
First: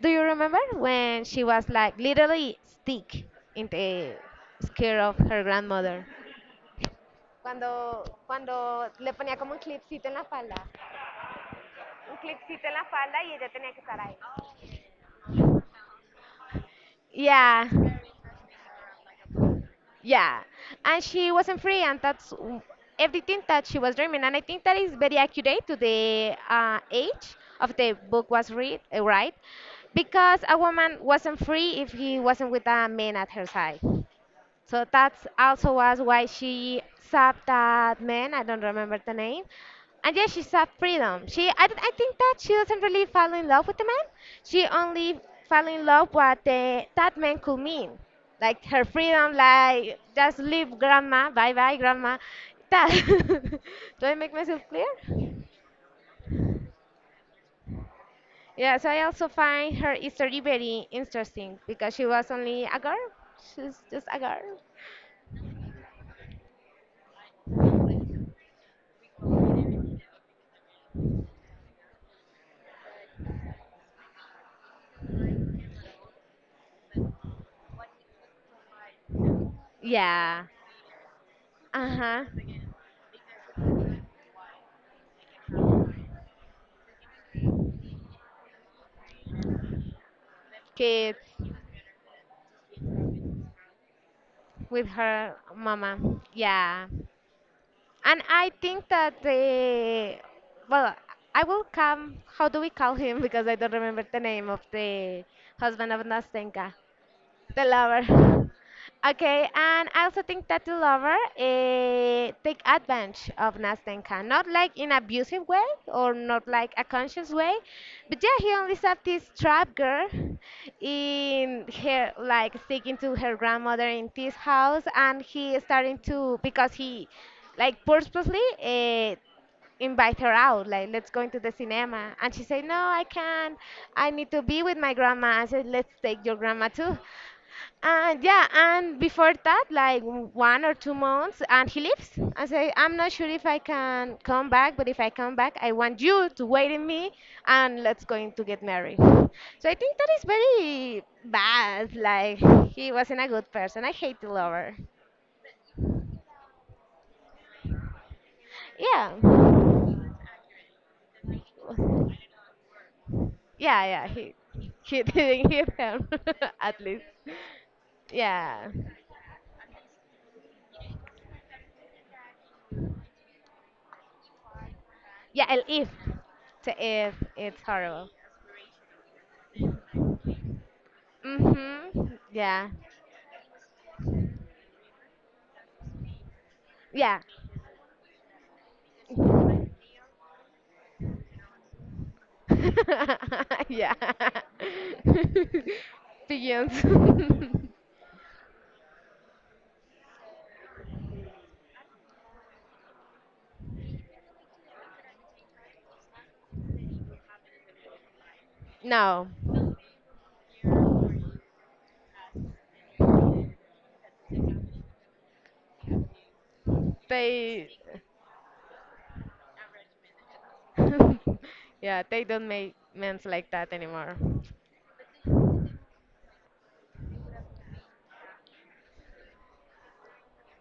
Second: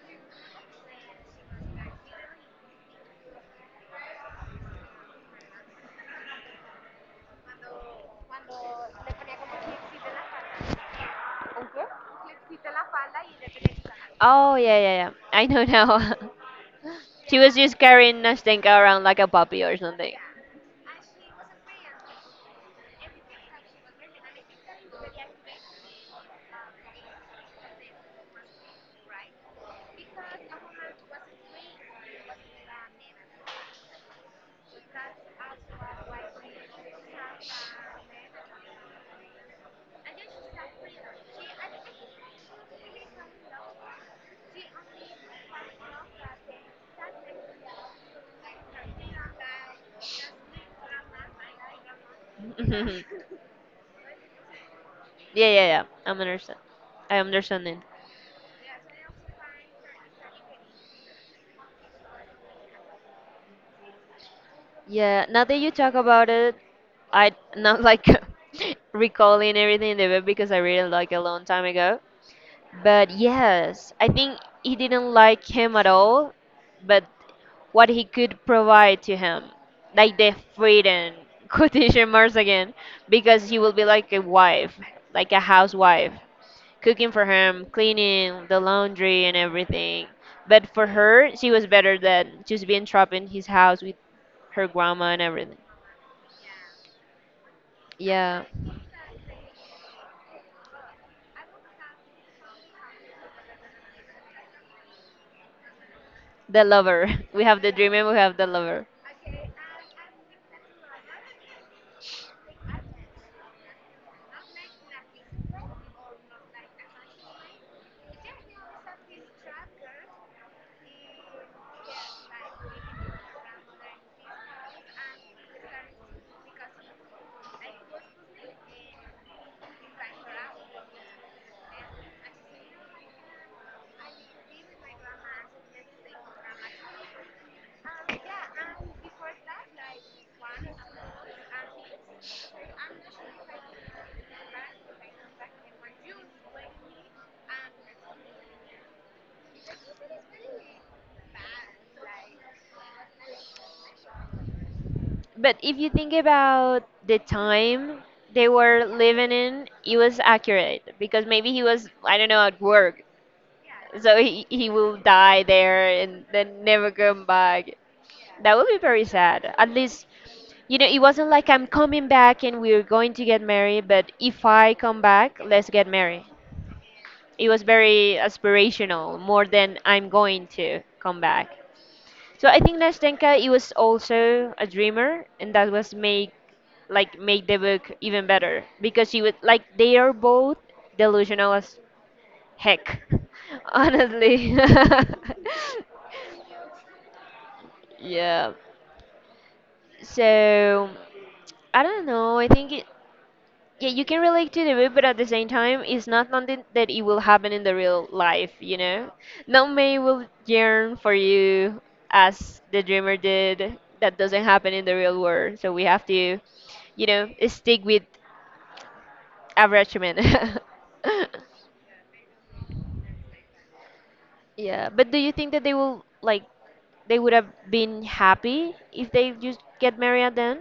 Do you remember when she was like literally stick in the skirt of her grandmother? Cuando le ponía como un clipcito en la falda. Un clipcito en la falda y ella tenía que estar ahí. Oh yeah, yeah, yeah. <laughs> I know now. <laughs> She was Yeah. just carrying Nastenka around like a puppy or something. Yeah, and she wasn't free, and everything that she was dreaming. And I think that is very accurate to the age of the book was read, right? Because a woman wasn't free if he wasn't with a man at her side. So that's also was why she sapped that man. I don't remember the name. And yeah, she sapped freedom. She, I, don't- I think that she doesn't really fall in love with the man. She only fell in love what that man could mean, like her freedom, like just leave grandma, bye bye grandma. <laughs> Yeah, That. <laughs> Do I make myself clear? yeah, yeah. I'm understand. I understanding. Yeah. So I also find her history very interesting because she was only a girl. She's just a girl. Yeah. Now that you talk about it, I not like <laughs> recalling everything in the web because I read it like a long time ago. But yes, I think he didn't like him at all. But what he could provide to him, like the Yeah. freedom, <laughs> Uh quotation huh. marks again, because he will be like a wife, like a housewife, cooking for him, cleaning the laundry and everything. But for Kid. her, she was better than just being trapped in his house with her With grandma and her everything. mama. Yeah. And Yeah, I think that the well, I will come. How do we call him? <laughs> Because I don't remember the name of the husband of the Nastenka. lover. <laughs> We have The the dream lover. and we have <laughs> the lover. Okay, and I also think that the lover take advantage of Nastenka, not like in abusive way or not like a conscious way, but yeah, he only saved this trap girl in her, like sticking to her grandmother in this house, and he starting to because he like purposely invite her out, like, let's go into the cinema. And she said, no, I can't. I need to be with my grandma. I said, let's take your grandma too. And yeah, and before that, like 1 or 2 months, and he leaves. I say, I'm not sure if I can come back, but if I come back, I want you to wait in me, and let's going to get married. So I think that is very bad. Like he wasn't a good person. I hate the lover. But if you think about the time they were Yeah. living in, it was accurate because maybe he was, I don't know, at work. Yeah, yeah, So he will he <laughs> die didn't hit there him and <laughs> then at never least. come back. That would Yeah, be very sad. At least, you know, it wasn't like I'm coming back and we're going to get married, but if I come back, yeah, and let's get if married. the if It was it's horrible. very aspirational, more than I'm going to come back. Mhm. So I Yeah. think Nastenka, he was also a dreamer, and that was make like Yeah. make the book even better because you would like they are both delusional as heck, <laughs> <laughs> yeah. honestly. <laughs> Pigeons. <laughs> <laughs> Yeah. So I don't know. Yeah, you can relate to the book, but at the same time, it's not something that it will happen in the real life, you know? No, Not many will yearn for you as the dreamer did. That doesn't happen in the real world. So we have to, they. stick with arrangement. <laughs> <laughs> Yeah, they don't make men like that anymore. Yeah, but do you think that like, they would have been happy if they just get married then?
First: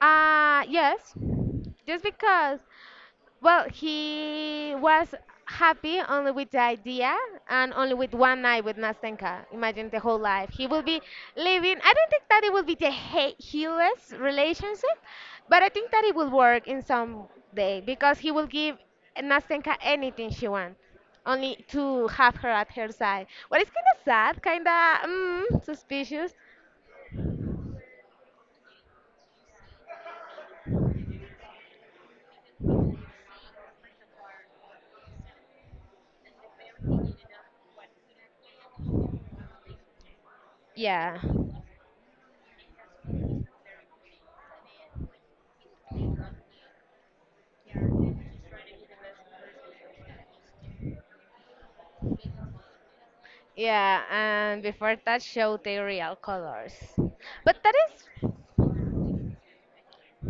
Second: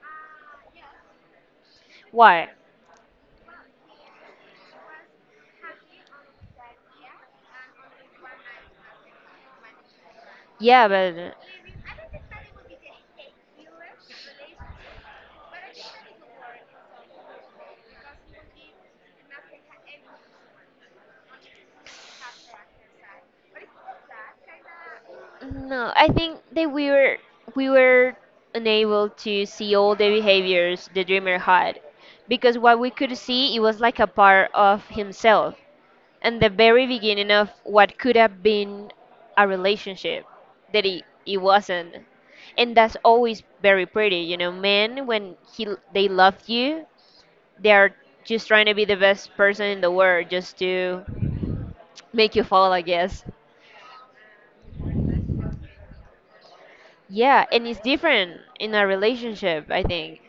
Yes. Just Why? because. Well, he was happy only with the idea and only with one night with Nastenka. Imagine the whole life. He will Yeah, be but living, I don't think that it will be the healest relationship, but I think that it will work in some day because he will give Nastenka anything she wants, only to have her at her side. What is kind of sad, kind of no, I suspicious. think that we were unable to see all the behaviors the dreamer had because what we could see it was like a part of himself and the very beginning of what could have been a relationship that it, Yeah. it wasn't. And that's always very pretty, you know, men when he they love you, they are just trying to be the best person in the world just to make you fall, I guess. Yeah, and before that show their real colors. Yeah, But and that it's is. different in a relationship, I think.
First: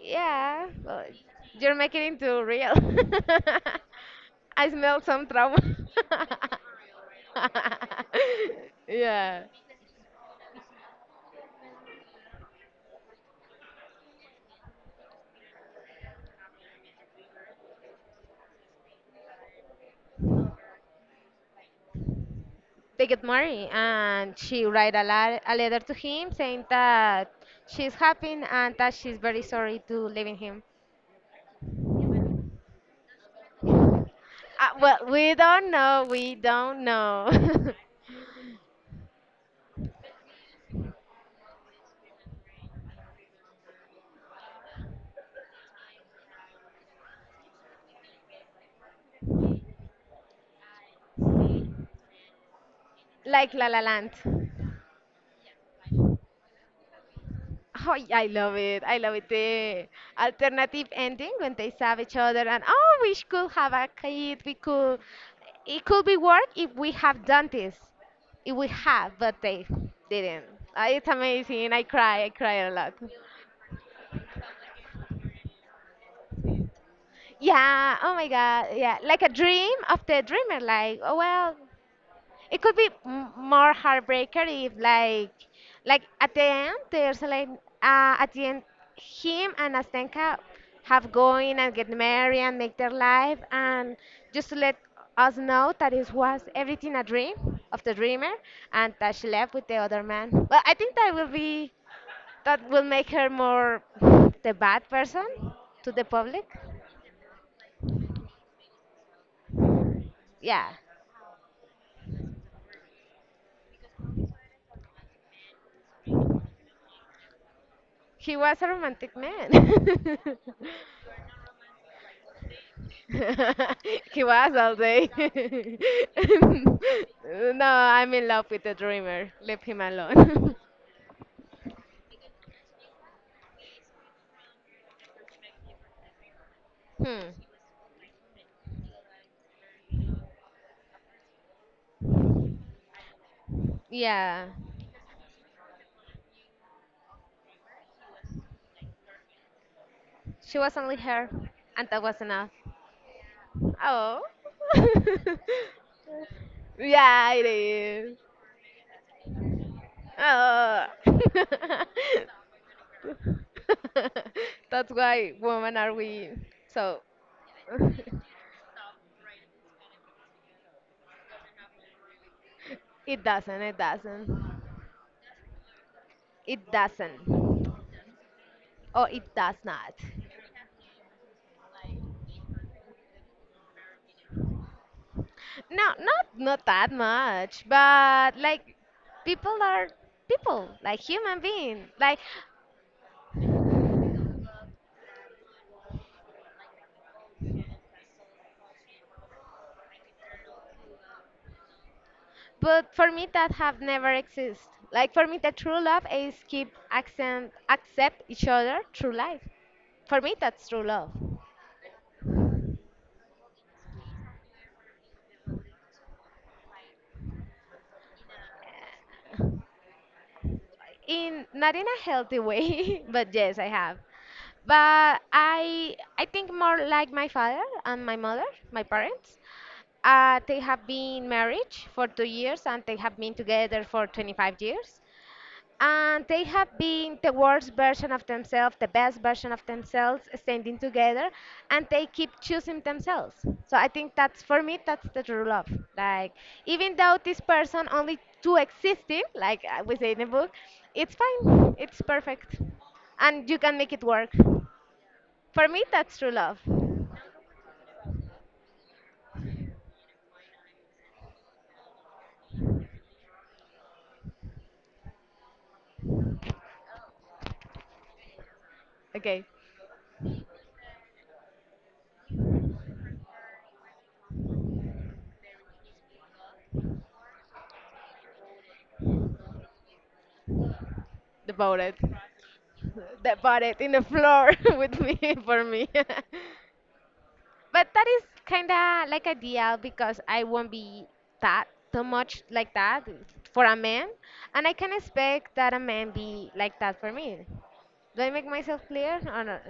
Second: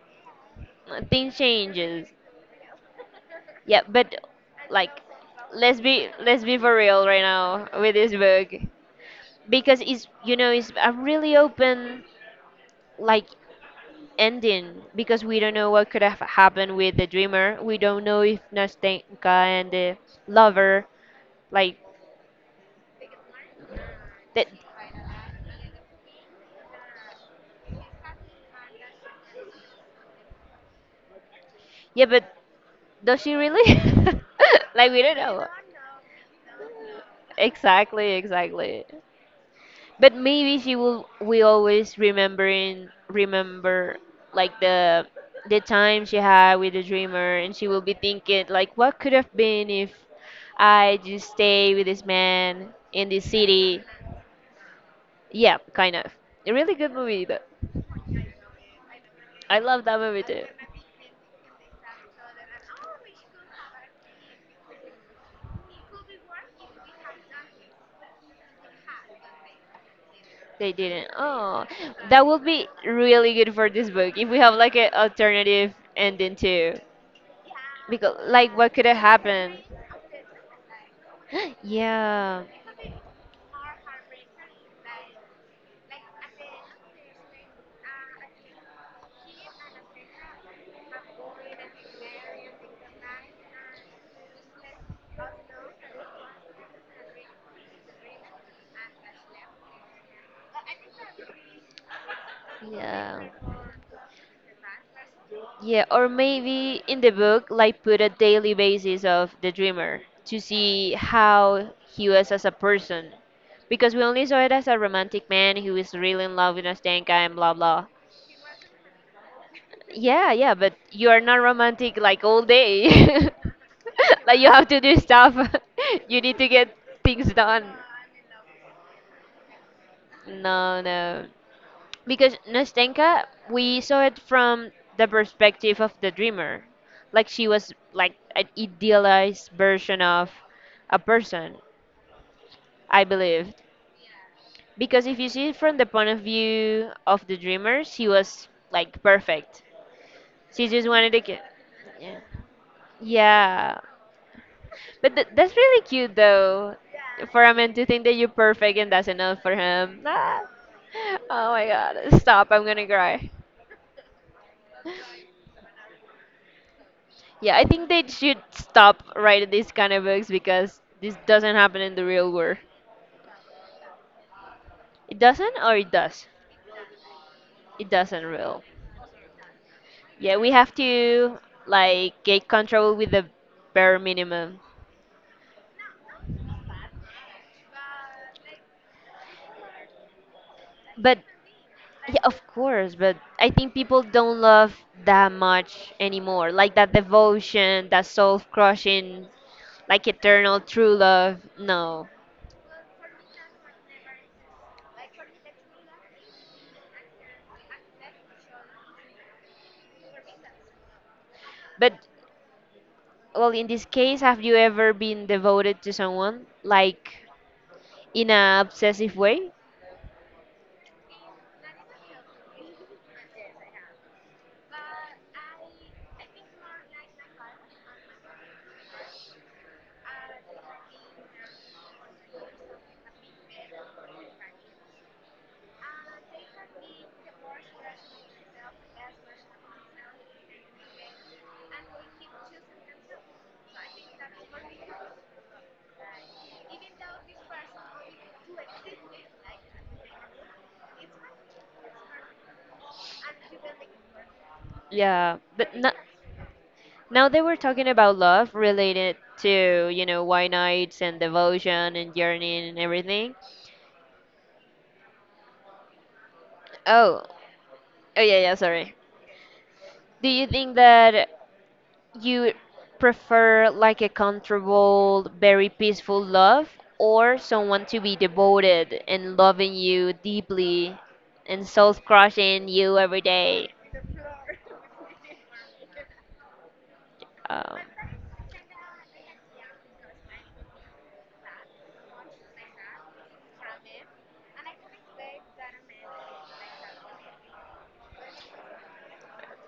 Yeah, well, Things you're making it changes. into real. <laughs> Yeah, but I smell like some trauma. let's be for real right now with <laughs> this book yeah. because it's it's a really open like ending because we don't know what could have happened with the dreamer. We don't know if Nastenka and the lover like They get married, and that. she write a letter to him saying that she's happy and that she's very sorry to leaving him. Yeah, but does she really? <laughs> Like Well, we don't we know. don't know. We don't know. Exactly, exactly. But maybe she will we always remember like the time she had with the dreamer and she will be thinking like what could have been if I just stay with this man in <laughs> this Like La La city. Land. Yeah, kind of. A really good movie though. Oh, I love it. I love it. I love The that movie too. alternative ending when they stab each other and oh, we could have a kid. We could. It could be work if we have done this. If we have, but they didn't. They It's didn't. Oh, amazing. I cry. that I would cry be a lot. really good for this book if we have like an alternative ending too. Yeah. Oh Because my like God. what could have Yeah. Like a happened. dream of the dreamer. Like, oh well, <gasps> Yeah, it could be more heartbreaker if like at the end there's like at the end him and Astenka have going and get married and make their life and just to let us know that it was everything a dream of the dreamer and that she left with the other man. Well, I think that will make yeah her more the bad person yeah. to the Or public. maybe in the book, like put a daily basis of the dreamer to Yeah. see how he was as a person, because we only saw it as a romantic man who is really in love with Nastenka and blah blah. He was a romantic man. <laughs> Yeah, but you are not romantic like all day. <laughs> <laughs> He Like you was have all to do day? stuff. <laughs> <laughs> You need to get things No, done. I'm in love with the dreamer. Leave him alone. <laughs> No, because Nastenka, we saw it from the perspective of the dreamer, like Hmm. she was like an idealized version of a person, I believed. Yeah, Because if you see it from the point of view of the dreamer, she was like perfect. she She was just only wanted to her, get, and that yeah, was enough. yeah. Oh. But th- <laughs> that's really cute though, Yeah, for it a man to think that is. you're perfect and that's enough for him. Ah. <laughs> Oh. Oh my <laughs> god, stop! I'm gonna cry. That's why women are we. So. Yeah, I <laughs> think they should stop writing these kind of books because this doesn't happen in the real world. It doesn't, it doesn't. It doesn't, or it does. It doesn't. It doesn't real. Oh, it does not. Yeah, we have to like get control with the bare minimum. No, not that much, but like people are people, like But human being. Like yeah, of course. But I think people don't love that much anymore. Like that devotion, that soul crushing, like eternal true love. No. but for me that have never exist. Like for me the true love is keep accept each other through life. For me that's true love. But well, in this case, have you ever been devoted to someone? Like in a obsessive way. In not in a healthy way, <laughs> but yes, I have. But I think more like my father and my mother, my parents. They have been married for 2 years and they have been together for 25 years and they have been the worst version of themselves, the best version of themselves, standing together, and they keep choosing themselves. So I think that's for me, that's the true love. Like even though this person only two existing, like we say in the book, it's fine, it's perfect, and you can make it work. Yeah, For but me, no, that's true love. now they were talking about love related to white nights and devotion and yearning and everything. Oh, oh yeah, yeah. Sorry. Okay, Do you think that you prefer like a comfortable, very peaceful love, or someone to be devoted and loving you deeply the and voted, soul crushing you <laughs> every the day? voted in the floor <laughs> with me for me. <laughs> Um, But that is kind of like ideal because I won't be that too much like that for a man, and I can expect that a man be like that for me. Do I make myself clear or not?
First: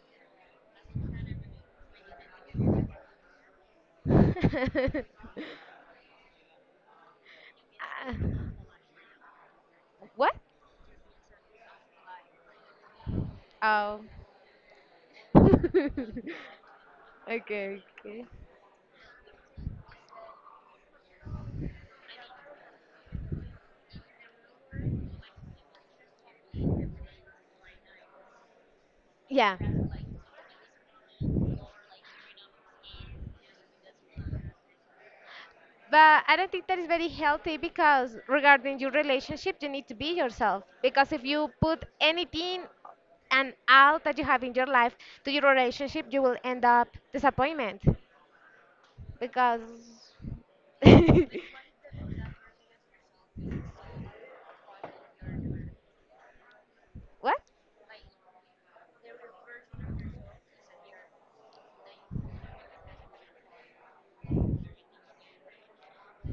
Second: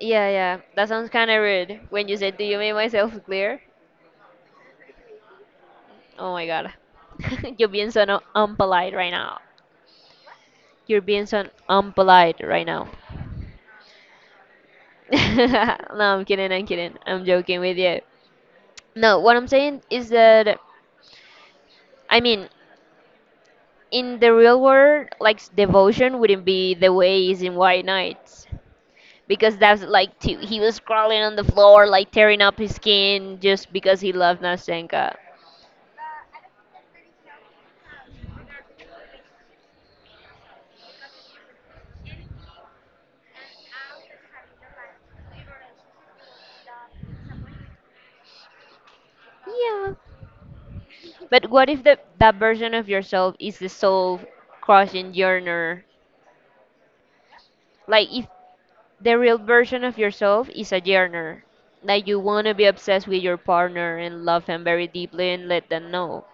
yeah, yeah. That sounds kind of rude when you said, "Do you make myself clear?" <laughs> Oh my god. <laughs> You're being so Uh, unpolite right now. what? You're being so unpolite right now. Oh. <laughs> <laughs> no, Okay, I'm kidding, I'm kidding. I'm joking with okay. you. No, what I'm saying is that, I mean, in the real world, like, devotion wouldn't be the way it is in White Nights. Yeah. Because that's like, too, he was crawling on the floor, like, tearing up his skin just because he loved Nastenka. But I don't think that is very healthy because regarding your relationship, you need to be yourself. Because if you put anything and out that you have in your life to your relationship, you will end up disappointment. Because Yeah. <laughs> But what if the, that version of yourself is the soul crushing yearner? what? Like, if the real version of yourself is a yearner. Like you want to be obsessed with your partner and love them very deeply and let them know.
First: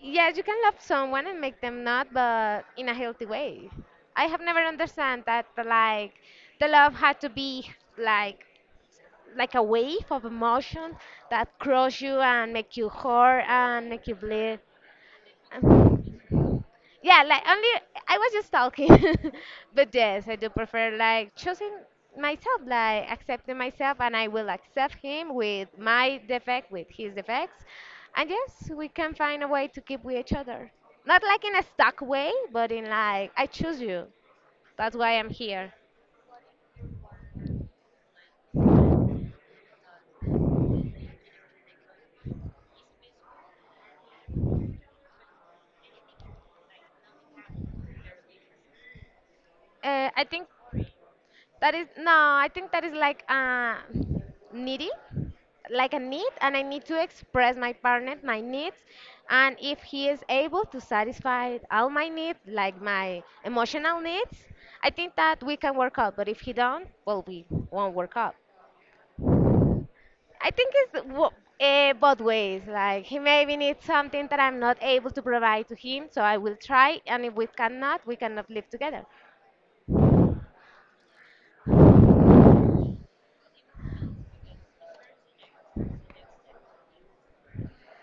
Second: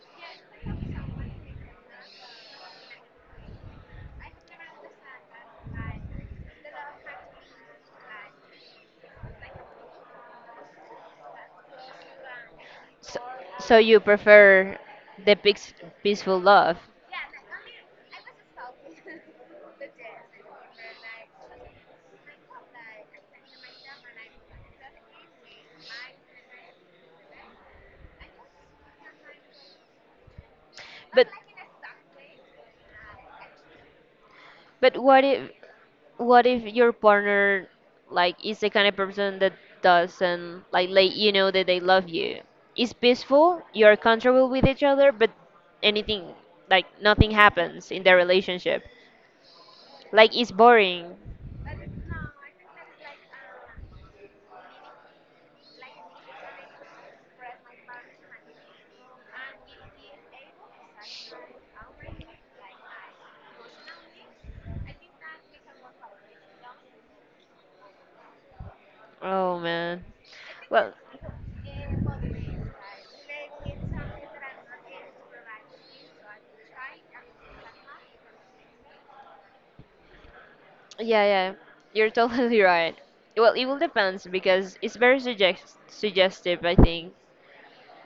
Yes, you can love someone and make them not, but in a healthy way. I have never understand that like the love had to be like like a wave of emotion that crush you and make you So, hurt so and you make you bleed. prefer the peace, peaceful Um, love. Yeah, like only I was just talking, <laughs> but yes, I do prefer like choosing myself, like accepting myself, and I will accept him with my defect, with his defects, and yes, we can find a way to keep with each other. Not But like in a stuck way, but in like I choose you. but That's why I'm here. what if your partner like is the kind of person that doesn't like let you know that they love you? It's peaceful. You are comfortable with each other, but anything like nothing happens in their relationship. I Like think it's boring. that is no, I think that is like needy, like a need, and I need to express my partner my needs, and if he is able to satisfy all my needs, like my emotional needs, I think that we can work out. But if he don't, well, we won't work out. Oh man. I think Well, both ways. Like he maybe needs something that I'm not able to provide to him, so I will try, and if we cannot, we cannot live together. yeah, yeah. You're totally <laughs> right. Well, it will depends because it's very suggestive, I think.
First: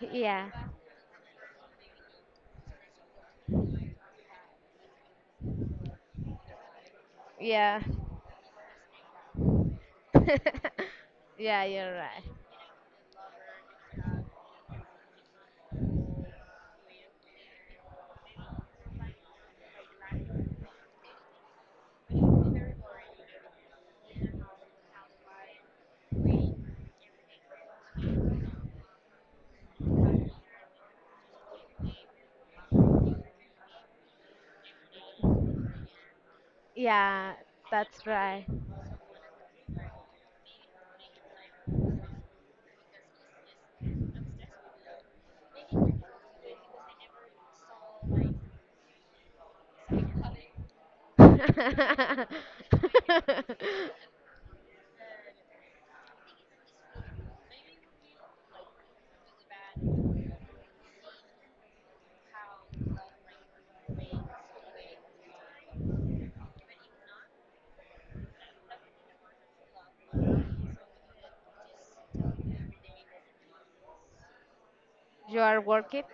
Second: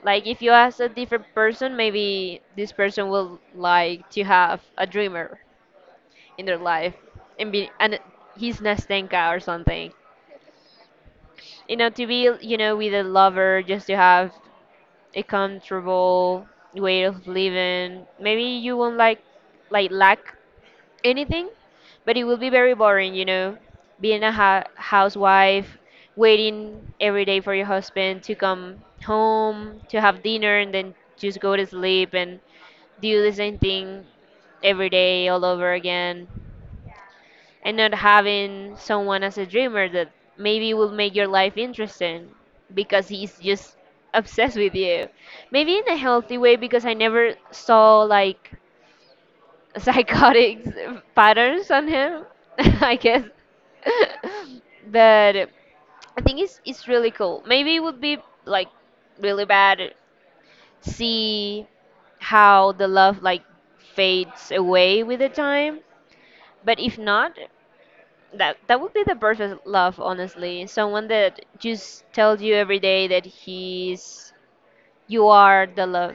Like if Yeah, you ask a different person, maybe this person will like to have a dreamer in their life and be yeah. and he's Nestenka or something. <laughs> Yeah, you're To right. be, with a lover just to have a comfortable way of living. Maybe you won't like lack anything, but it will be very boring, being a housewife, waiting every day for your husband to come home, to have dinner, and then just go to sleep and do the same thing every day all over again, Yeah, and not that's right. having someone as a dreamer that maybe will make your life interesting because he's just obsessed with you. Maybe in a healthy way because I never saw like psychotic <laughs> patterns on him, <laughs> I guess. <laughs> But I think it's really cool. Maybe it would be like really bad see how the love like fades away with the time. But if not, that would be the perfect love, honestly. Someone that just tells you every day that he's you <laughs> You are are the working, love,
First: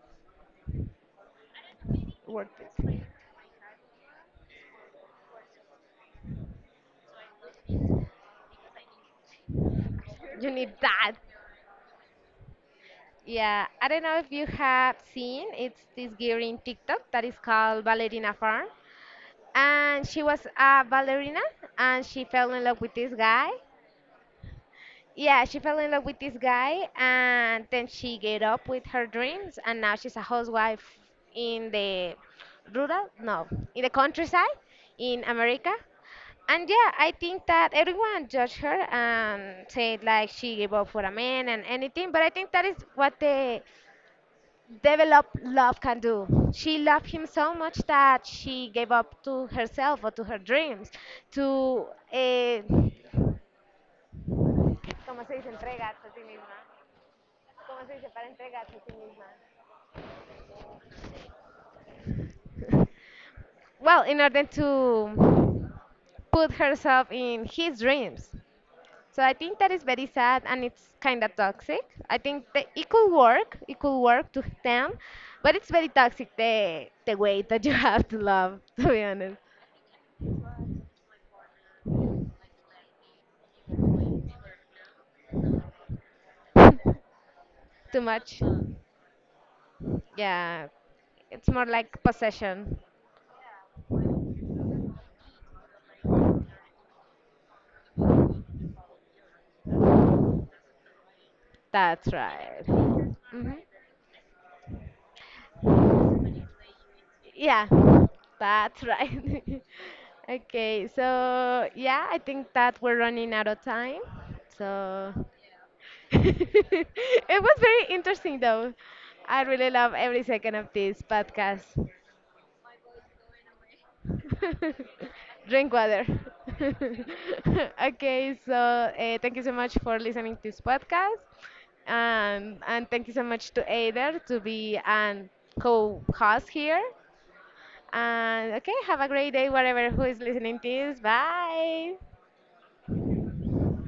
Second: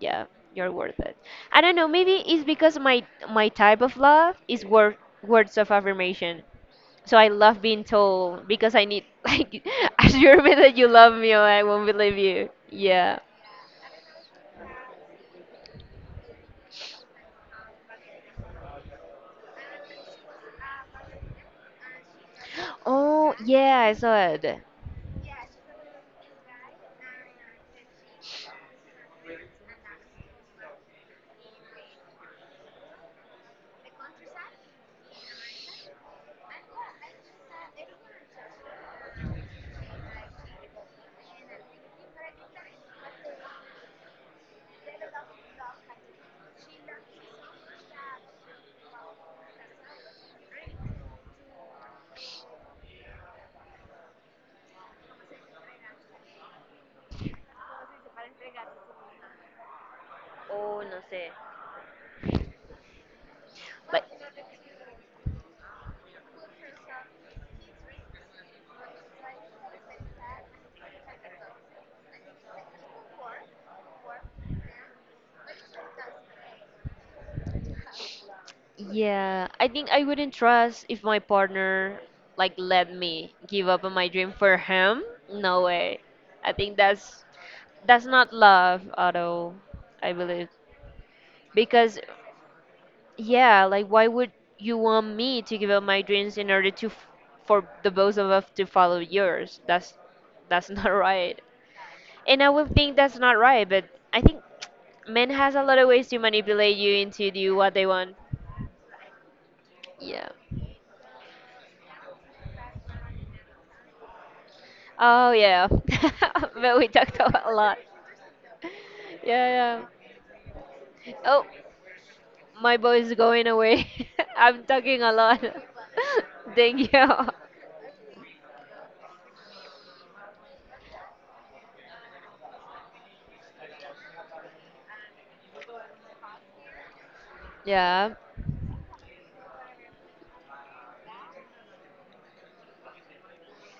yeah, you're worth it. I don't know, maybe it's because my working. my type of love is word, words of affirmation, so I love being told because I need <laughs> like assure You me need that you that. love me or I won't believe you. Yeah. Yeah, I don't know if you have seen. It's this girl in TikTok that is called Ballerina Farm, and she was a ballerina, and she fell in love with this Oh guy. yeah, I saw it. Yeah, she fell in love with this guy and then she gave up with her dreams and now she's a housewife in the rural, no, in the countryside in America. And yeah, I think that everyone judged her and said like she gave up for a man and anything, but I think that is what the developed love can do. She loved him so much that she gave up to herself or to her dreams, to, eh, ¿cómo se dice? Entregarse a sí misma. ¿Cómo se dice para entregarse a sí misma? Oh no sé. Well, in order to put herself in his dreams. So I think that is very sad and it's kind of toxic. I think that it could work to them, but it's very toxic the way that you <laughs> have to love, <laughs> to be honest. Yeah, I think I wouldn't trust if my partner like let me give up on my dream for him. No way. I think <laughs> Too that's not much. love at all, I believe, Yeah, it's more because like possession. yeah, like why would you want me to give up my dreams in order to for the both of us to follow yours? That's <laughs> not right. That's And I right. would think that's not Mhm. right, but I think men has a lot of ways to manipulate you into do Yeah, what they want. that's right. <laughs> Yeah. Okay, so yeah, I think that we're running out of time. So Oh yeah. <laughs> <laughs> But we talked it about a was lot. very interesting though. I really Yeah, love every second of this yeah. Oh, podcast. my voice is going away. <laughs> I'm talking a lot. <laughs> Drink water. <laughs> <laughs> Thank you. Okay, so thank you so much for listening to this podcast. And thank you so much to Ader to be an co-host here. Yeah. And okay, have a great day, whatever who is listening to this. Bye.